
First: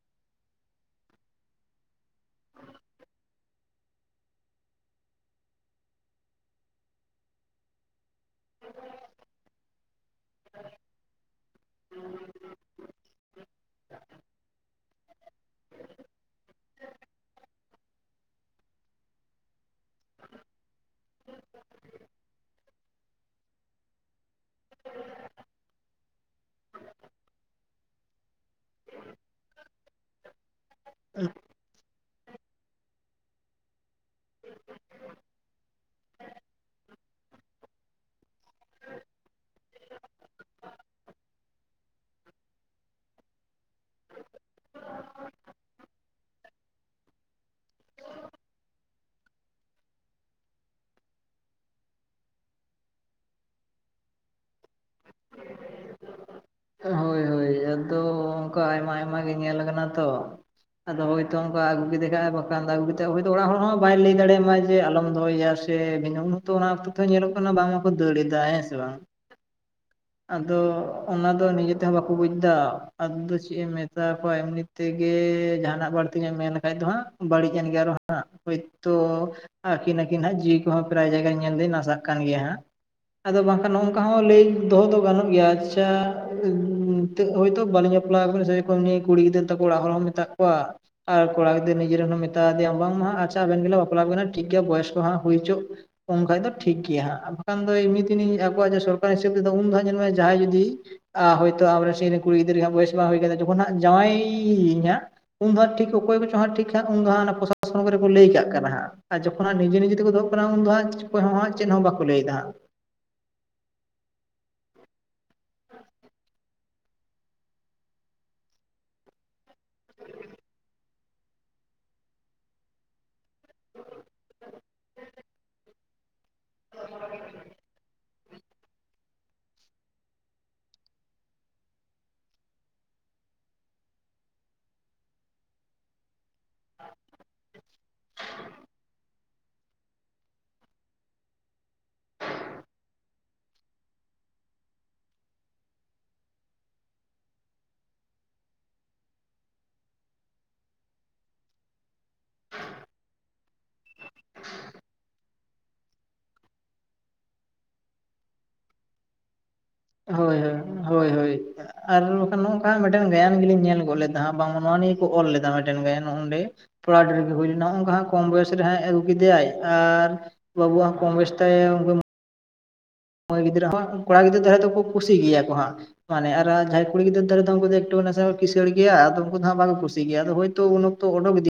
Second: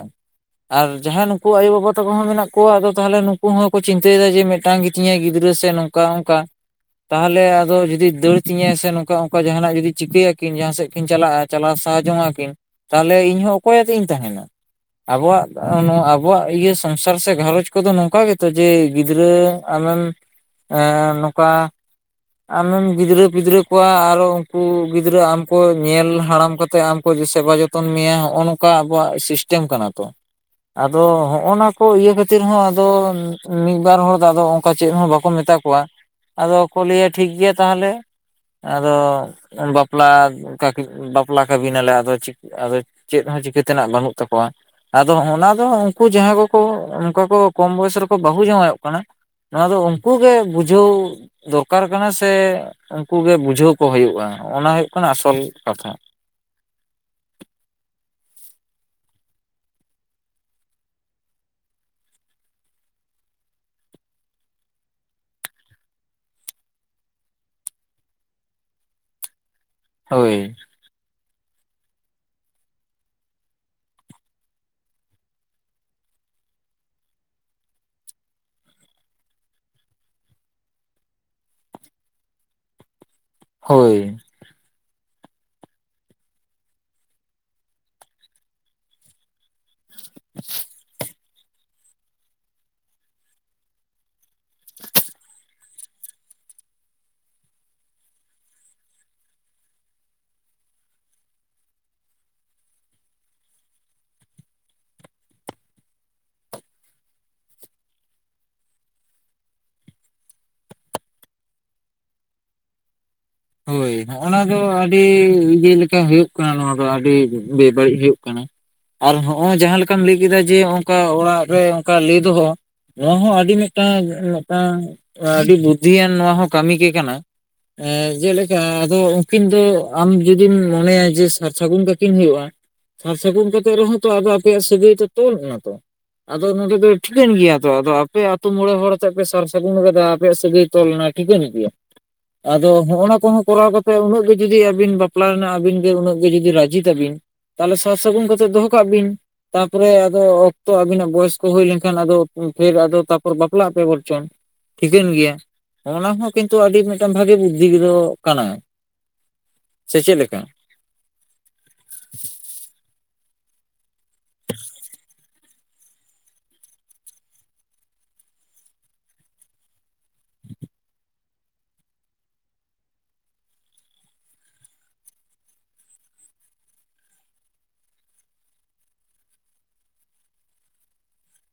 Speaker 2: ᱟᱨ ᱡᱟᱦᱟᱸ ᱟᱭᱳ-ᱵᱟᱵᱟ ᱛᱟᱠᱚ ᱦᱚᱸ ᱢᱮᱱᱟᱜ ᱠᱚᱣᱟ ᱟᱫᱚ ᱛᱟᱦᱚᱞᱮ ᱱᱩᱠᱩ ᱦᱚᱸᱠᱚ ᱪᱤᱱᱛᱟᱹᱭᱫᱟ ᱡᱮ ᱢᱤᱫᱴᱟᱝ ᱜᱤᱛᱤᱧᱟᱭ ᱜᱤᱫᱽᱨᱟᱹ ᱥᱮ ᱱᱚᱝᱠᱟ ᱚᱱᱠᱟ ᱛᱟᱦᱚᱞᱮ ᱟᱫᱚ ᱡᱩᱫᱤ ᱫᱟᱹᱲ ᱛᱤᱧᱟᱭ ᱥᱮ ᱱᱚᱝᱠᱟ ᱚᱱᱠᱟ ᱡᱟᱦᱟᱱᱟᱜ ᱡᱩᱫᱤ ᱪᱤᱠᱟᱹᱭ ᱟᱠᱤᱱ ᱡᱟᱦᱟᱸ ᱥᱮᱫ ᱠᱤᱱ ᱪᱟᱞᱟᱜᱼᱟ ᱪᱟᱞᱟᱣ ᱥᱟᱦᱟ ᱡᱚᱝ ᱟᱠᱤᱱ, ᱛᱟᱦᱚᱞᱮ ᱤᱧᱦᱚᱸ ᱚᱠᱚᱭ ᱟᱛᱮ ᱤᱧ ᱛᱟᱦᱮᱱᱟ ᱾ ᱟᱵᱚᱣᱟᱜ ᱱᱚᱣᱟ ᱟᱵᱚᱣᱟᱜ ᱤᱭᱟᱹ ᱥᱚᱝᱥᱟᱨ ᱥᱮ ᱜᱷᱟᱨᱚᱸᱡᱽ ᱠᱚᱫᱚ ᱱᱚᱝᱠᱟ ᱜᱮᱛᱚ ᱡᱮ ᱜᱤᱫᱽᱨᱟᱹ ᱟᱢᱮᱢ ᱮᱸ ᱱᱚᱠᱟ ᱟᱢᱮᱢ ᱜᱤᱫᱽᱨᱟᱹ ᱯᱤᱫᱽᱨᱟᱹ ᱠᱚᱣᱟ ᱟᱨᱚ ᱩᱱᱠᱩ ᱜᱤᱫᱽᱨᱟᱹ ᱟᱢ ᱠᱚ ᱧᱮᱞ ᱦᱟᱲᱟᱢ ᱠᱟᱛᱮ ᱟᱢ ᱠᱚ ᱥᱮᱵᱟ ᱡᱚᱛᱚ ᱛᱚᱱ ᱢᱮᱭᱟ ᱦᱚᱸᱜᱼᱚ ᱱᱚᱠᱟ ᱟᱵᱚᱣᱟᱜ ᱥᱤᱥᱴᱮᱢ ᱠᱟᱱᱟ ᱛᱚ, ᱟᱫᱚ ᱦᱚᱸᱜᱼᱚ ᱱᱟ ᱠᱚ ᱤᱭᱟᱹ ᱠᱷᱟᱹᱛᱤᱨ ᱦᱚᱸ ᱟᱫᱚ ᱢᱤᱫ ᱵᱟᱨ ᱦᱚᱲ ᱫᱚ ᱟᱫᱚ ᱚᱱᱠᱟ ᱪᱮᱫ ᱦᱚᱸ ᱵᱟᱠᱚ ᱢᱮᱛᱟ ᱠᱚᱣᱟ, ᱟᱫᱚ ᱠᱚ ᱞᱟᱹᱭᱟ ᱴᱷᱤᱠ ᱜᱮᱭᱟ ᱛᱟᱦᱚᱞᱮ ᱟᱫᱚ ᱵᱟᱯᱞᱟ [inaudible] [inaudible] ᱵᱟᱯᱞᱟ ᱠᱟᱹᱵᱤ ᱱᱟᱞᱮ ᱟᱫᱚ ᱟᱫᱚ ᱪᱤᱫ ᱦᱚᱸ ᱪᱤᱠᱟᱹ ᱛᱮᱱᱟᱜ ᱵᱟᱹᱱᱩᱜ ᱛᱟᱠᱚᱣᱟ ᱾ ᱟᱫᱚ ᱚᱱᱟ ᱫᱚ ᱩᱱᱠᱩ ᱡᱟᱦᱟᱸᱭ ᱠᱚᱠᱚ ᱚᱱᱠᱟ ᱠᱚ ᱠᱚᱢ ᱵᱚᱭᱮᱥ ᱨᱮᱠᱚ ᱵᱟᱹᱦᱩ ᱡᱟᱶᱟᱭᱚᱜ ᱠᱟᱱᱟ ᱱᱚᱣᱟ ᱫᱚ ᱩᱱᱠᱩ ᱜᱮ ᱵᱩᱡᱷᱟᱹᱣ ᱫᱚᱨᱠᱟᱨ ᱠᱟᱱᱟ ᱥᱮ ᱩᱱᱠᱩ ᱜᱮ ᱵᱩᱡᱷᱟᱹᱣ ᱠᱚ ᱦᱩᱭᱩᱜᱼᱟ ᱚᱱᱟ ᱦᱩᱭᱩᱜ ᱠᱟᱱᱟ ᱟᱥᱚᱞ ᱠᱟᱛᱷᱟ ᱾
Speaker 1: ᱦᱳᱭ ᱦᱳᱭ ᱟᱫᱚ ᱚᱱᱠᱟ ᱟᱭᱢᱟ ᱟᱭᱢᱟ ᱜᱮ ᱧᱮᱞ ᱠᱟᱱᱟ ᱛᱚ ᱟᱫᱚ ᱦᱳᱭᱛᱚ ᱚᱱᱠᱟ ᱟᱹᱜᱩ ᱠᱮᱫᱮ ᱠᱷᱟᱱ ᱮ ᱵᱟᱠᱷᱟᱱ ᱟᱹᱜᱩ ᱠᱟᱛᱮᱫ ᱚᱲᱟᱜ ᱦᱚᱲ ᱦᱚᱸ ᱵᱟᱭ ᱞᱟᱹᱭ ᱫᱟᱲᱮᱭᱟᱢᱟ ᱡᱮ ᱟᱞᱚᱢ ᱫᱚᱦᱚᱮᱭᱟ ᱥᱮ ᱩᱱ ᱦᱚᱛᱚ ᱚᱱᱟ ᱚᱠᱛᱚ ᱛᱮᱦᱚᱸ ᱧᱮᱞᱚᱜ ᱠᱟᱱᱟ ᱵᱟᱝ ᱢᱟᱠᱚ ᱫᱟᱹᱲ ᱮᱫᱟ ᱦᱮᱸ ᱥᱮ ᱵᱟᱝ,
Speaker 2: ᱦᱳᱭ
Speaker 1: ᱟᱫᱚ ᱚᱱᱟ ᱫᱚ ᱱᱤᱡᱮ ᱛᱮᱦᱚᱸ ᱵᱟᱠᱚ ᱵᱩᱡ ᱫᱟ ᱟᱫᱚ ᱫᱚ ᱪᱮᱫ ᱮᱢ ᱢᱮᱛᱟ ᱠᱚᱣᱟ ᱮᱢᱱᱤ ᱛᱮᱜᱮ ᱡᱟᱦᱟ ᱱᱟᱜ ᱵᱟᱹᱲ ᱵᱟᱲᱛᱤ ᱮᱢ ᱢᱮᱱ ᱞᱮᱠᱷᱟᱡ ᱫᱚ ᱦᱟᱸᱜ ᱵᱟᱹᱲᱤᱡ ᱮᱱ ᱜᱮᱭᱟ ᱟᱨᱦᱚᱸ ᱦᱟᱸᱜ ᱦᱳᱭᱛᱚ ᱟᱹᱠᱤ ᱟᱹᱠᱤᱱ ᱦᱟᱸᱜ ᱡᱤᱣᱤ ᱠᱚᱦᱚᱸ ᱯᱨᱟᱭ ᱡᱟᱭᱜᱟ ᱧᱮᱞ ᱫᱤᱧ ᱱᱟᱥᱟᱜ ᱠᱟᱱ ᱜᱮᱭᱟ ᱦᱟᱸᱜ ᱾ ᱟᱫᱚ ᱵᱟᱝᱠᱷᱟᱱ ᱱᱚᱜᱝᱠᱟ
Speaker 2: ᱦᱳᱭ
Speaker 1: ᱦᱚᱸ ᱞᱟᱹᱭ ᱫᱚᱦᱚ ᱫᱚ ᱜᱟᱱᱚᱜ ᱜᱮᱭᱟ ᱟᱪᱪᱷᱟ [inaudible] ᱦᱳᱭᱛᱳ ᱵᱟᱹᱞᱤᱧ ᱵᱟᱯᱞᱟᱜ ᱠᱟᱱᱟ ᱥᱮ [inaudible] ᱩᱱᱤ ᱠᱩᱲᱤ ᱜᱤᱫᱽᱟᱹᱨ ᱛᱟᱠᱚ ᱚᱲᱟᱜ ᱦᱚᱲ ᱦᱚᱸᱢ ᱢᱮᱛᱟᱜ ᱠᱚᱣᱟ, ᱟᱨ ᱠᱚᱲᱟ ᱜᱤᱫᱽᱟᱹᱨ ᱱᱤᱡᱮ ᱨᱮ ᱦᱚᱸᱢ ᱢᱮᱛᱟᱫᱮᱭᱟ ᱵᱟᱝᱢᱟ ᱦᱟᱸᱜ ᱟᱪᱪᱷᱟ ᱟᱵᱮᱱ ᱜᱮᱞᱮ ᱵᱟᱯᱞᱟ ᱵᱮᱱᱟ ᱴᱷᱤᱠ ᱜᱮᱭᱟ ᱵᱚᱭᱮᱥ ᱠᱚ ᱦᱟᱸᱜ ᱦᱩᱭ ᱦᱚᱪᱚ ᱾ ᱩᱱ ᱠᱷᱟᱡ ᱫᱚ ᱴᱷᱤᱠ ᱜᱮᱭᱟ ᱦᱟᱸᱜ ᱟᱨ ᱵᱟᱠᱷᱟᱱ ᱫᱚ ᱮᱢᱱᱤ ᱛᱤᱱᱤ ᱟᱵᱚᱣᱟᱜ ᱥᱚᱨᱠᱟᱨᱤ ᱦᱤᱥᱟᱹᱵ ᱛᱮᱫᱟ ᱩᱱ ᱫᱷᱟᱣ ᱧᱮᱞ ᱢᱮ ᱡᱟᱦᱟᱸᱭ ᱡᱩᱫᱤ ᱟ ᱦᱳᱭᱛᱳ ᱟᱢ ᱨᱮᱱ ᱥᱮ ᱤᱧ ᱨᱮᱱ ᱠᱩᱲᱤ ᱜᱤᱫᱽᱨᱟᱹ ᱵᱚᱭᱮᱥ ᱵᱟᱝ ᱦᱩᱭ ᱟᱠᱟᱱᱟ ᱡᱚᱠᱷᱚᱱ ᱦᱟᱸᱜ ᱡᱟᱶᱟᱭ ᱤᱧ ᱦᱟᱸᱜ ᱩᱱ ᱫᱚ ᱦᱟᱸᱜ ᱴᱷᱤᱠ ᱚᱠᱚᱭ ᱠᱚᱪᱚ ᱦᱟᱸᱜ ᱴᱷᱤᱠ ᱩᱱ ᱫᱚ ᱦᱟᱸᱜ ᱯᱨᱚᱥᱟᱥᱚᱱ ᱠᱚᱨᱮ ᱠᱚ ᱞᱟᱹᱭ ᱠᱟᱜ ᱠᱟᱱᱟ ᱦᱟᱸᱜ ᱟᱨ ᱡᱚ ᱡᱚᱠᱷᱚᱱ ᱦᱟᱸᱜ ᱱᱤᱡᱮ ᱱᱤᱡᱮ ᱛᱮᱠᱚ ᱫᱚᱦᱚᱜ ᱠᱟᱱᱟ ᱩᱱ ᱫᱚ ᱦᱟᱸᱜ ᱚᱠᱚᱭ ᱦᱚᱸ ᱪᱮᱫ ᱦᱚᱸ ᱵᱟᱠᱚ ᱞᱟᱹᱭᱫᱟ ᱦᱟᱸᱜ ᱾
Speaker 2: ᱦᱳᱭ ᱱᱚᱜᱼᱱᱟ ᱫᱚ ᱟᱹᱰᱤ ᱤᱭᱟᱹ ᱞᱮᱠᱟ ᱦᱩᱭᱩᱜ ᱠᱟᱱᱟ ᱱᱚᱣᱟ ᱫᱚ ᱟᱹᱰᱤ ᱵᱮᱵᱟᱹᱲᱤᱡ ᱦᱩᱭᱩᱜ ᱠᱟᱱᱟ, ᱟᱨ ᱱᱚᱜᱼᱚᱭ ᱡᱟᱦᱟᱸ ᱞᱮᱠᱟᱢ ᱞᱟᱹᱭ ᱠᱮᱫᱟ ᱡᱮ ᱚᱱᱠᱟ ᱚᱲᱟᱜ ᱨᱮ ᱚᱱᱠᱟ ᱞᱟᱹᱭ ᱫᱚᱦᱚ ᱱᱚᱣᱟ ᱦᱚᱸ ᱟ ᱟᱹᱰᱤ ᱢᱮᱫᱴᱟᱝ ᱢᱮᱫᱴᱟᱝ ᱟᱹᱰᱤ ᱵᱩᱫᱽᱫᱷᱤᱭᱟᱱ ᱱᱚᱣᱟ ᱦᱚᱸ ᱠᱟᱹᱢᱤ ᱜᱮ ᱠᱟᱱᱟ ᱮᱸ ᱡᱮᱞᱮᱠᱟ ᱟᱫᱚ ᱩᱱᱠᱤᱱ ᱫᱚ ᱟᱢ ᱡᱩᱫᱤᱢ ᱢᱚᱱᱮᱭᱟ ᱡᱮ ᱥᱟᱨ ᱥᱟᱹᱜᱩᱱ ᱠᱟᱠᱤᱱ ᱦᱩᱭᱩᱜᱼᱟ ᱥᱟᱨ ᱥᱟᱹᱜᱩᱱ ᱠᱟᱛᱮ ᱨᱮᱦᱚᱸ ᱛᱚ ᱟᱫᱚ ᱟᱯᱮᱭᱟᱜ ᱥᱟᱹᱜᱟᱹᱭ ᱛᱚ ᱛᱚᱞ ᱚᱱᱟᱛᱚ ᱟᱫᱚ ᱱᱚᱰᱮ ᱫᱚ ᱴᱷᱤᱠᱟᱹᱱ ᱜᱮᱭᱟ ᱛᱚ ᱟᱫᱚ ᱟᱯᱮ ᱟᱹᱛᱩ ᱢᱚᱬᱮ ᱦᱚᱲ ᱟᱛᱮᱜ ᱯᱮ ᱥᱟᱨ ᱥᱟᱹᱜᱩᱱ ᱟᱠᱟᱫᱟ ᱟᱯᱮᱭᱟᱜ ᱥᱟᱹᱜᱟᱹᱭ ᱛᱚᱞ ᱞᱮᱱᱟ ᱴᱷᱤᱠᱟᱹᱱ ᱜᱮᱭᱟ ᱟᱫᱚ ᱱᱚᱜᱱᱟ ᱠᱚᱦᱚᱸ ᱠᱚᱨᱟᱣ ᱠᱟᱛᱮ ᱩᱱᱟᱹᱜ ᱜᱮ ᱡᱩᱫᱤ ᱟᱹᱵᱤᱱ ᱵᱟᱯᱞᱟ ᱨᱮᱱᱟᱜ ᱟᱹᱵᱤᱱ ᱜᱮ ᱩᱱᱟᱹᱜ ᱜᱮ ᱡᱩᱫᱤ ᱨᱟᱡᱤ ᱛᱟᱵᱤᱱ ᱛᱟᱞᱦᱮ ᱥᱟᱨ ᱥᱟᱹᱜᱩᱱ ᱠᱟᱛᱮ ᱫᱚᱦᱚ ᱠᱟᱜ ᱵᱤᱱ ᱛᱟᱯᱚᱨᱮ ᱟᱫᱚ ᱚᱠᱛᱚ ᱟᱵᱤᱱᱟᱜ ᱵᱚᱭᱮᱥ ᱠᱚ ᱦᱳᱭ ᱞᱮᱱᱠᱷᱟᱱ ᱟᱫᱚ ᱯᱷᱮᱨ ᱟᱫᱚ ᱛᱟᱯᱚᱨ ᱵᱟᱯᱞᱟᱜ ᱯᱮ ᱵᱚᱨᱪᱚᱱ ᱴᱷᱤᱠᱟᱹᱱ ᱜᱮᱭᱟ ᱚᱱᱟ ᱠᱚᱦᱚᱸ ᱠᱤᱱᱛᱩ ᱟᱹᱰᱤ ᱢᱤᱫᱴᱟᱝ ᱵᱷᱟᱹᱜᱤ ᱵᱩᱫᱽᱫᱷᱤ ᱫᱚ ᱠᱟᱱᱟ ᱾
Speaker 1: ᱦᱳᱭ ᱦᱳᱭ ᱦᱳᱭ ᱦᱳᱭ ᱾ ᱟᱨ ᱵᱟᱠᱷᱟᱱ ᱱᱚᱝᱠᱟ ᱢᱤᱫᱴᱮᱱ ᱜᱟᱭᱟᱱ ᱜᱮᱞᱤᱧ ᱧᱮᱞ ᱜᱚᱫ ᱞᱮᱫᱟ ᱦᱟᱸᱜ ᱵᱟᱝ ᱱᱚᱣᱟ ᱱᱤᱭᱟᱹ ᱠᱚ ᱚᱞ ᱞᱮᱫᱟ ᱢᱤᱫᱴᱮᱱ ᱜᱟᱭᱟᱱ ᱚᱸᱰᱮ ᱯᱚᱲᱟᱰᱟᱵᱤᱦ ᱨᱮᱜᱮ ᱦᱩᱭ ᱞᱮᱱᱟ ᱱᱚᱜ ᱱᱚᱝᱠᱟ ᱦᱟᱜ ᱠᱚᱢ ᱵᱚᱭᱮᱥ ᱨᱮᱦᱟᱸᱜ ᱟᱹᱜᱩ ᱠᱮᱫᱮᱟᱭ ᱟᱨ ᱵᱟᱵᱩᱣᱟᱜ ᱦᱚᱸ ᱠᱚᱢ ᱵᱚᱭᱮᱥ ᱛᱟᱭ [unintelligible] ᱢᱟᱹᱭ ᱜᱤᱫᱽᱨᱟᱹ ᱦᱚᱸ ᱠᱚᱲᱟ ᱜᱤᱫᱽᱨᱟᱹ ᱫᱚ ᱦᱚᱭᱛᱚ ᱠᱚ ᱠᱩᱥᱤ ᱜᱮᱭᱟ ᱠᱚ ᱦᱟᱸᱜ ᱢᱟᱱᱮ ᱟᱨ ᱡᱟᱦᱟᱸᱭ ᱠᱩᱲᱤ ᱜᱤᱫᱟᱹᱨ ᱫᱷᱟᱨᱮ ᱫᱚ ᱩᱱᱠᱩ ᱫᱚ ᱮᱠᱴᱩ ᱱᱟᱥᱮᱱᱟᱜ ᱠᱤᱥᱟᱹᱲ ᱜᱮᱭᱟ ᱟᱫᱚ ᱩᱱᱠᱩ ᱫᱚ ᱵᱟᱠᱚ ᱠᱩᱥᱤ ᱜᱮᱭᱟ ᱦᱚᱭᱛᱚ ᱩᱱ ᱛᱚ ᱩᱰᱚᱜ ᱤᱫᱤ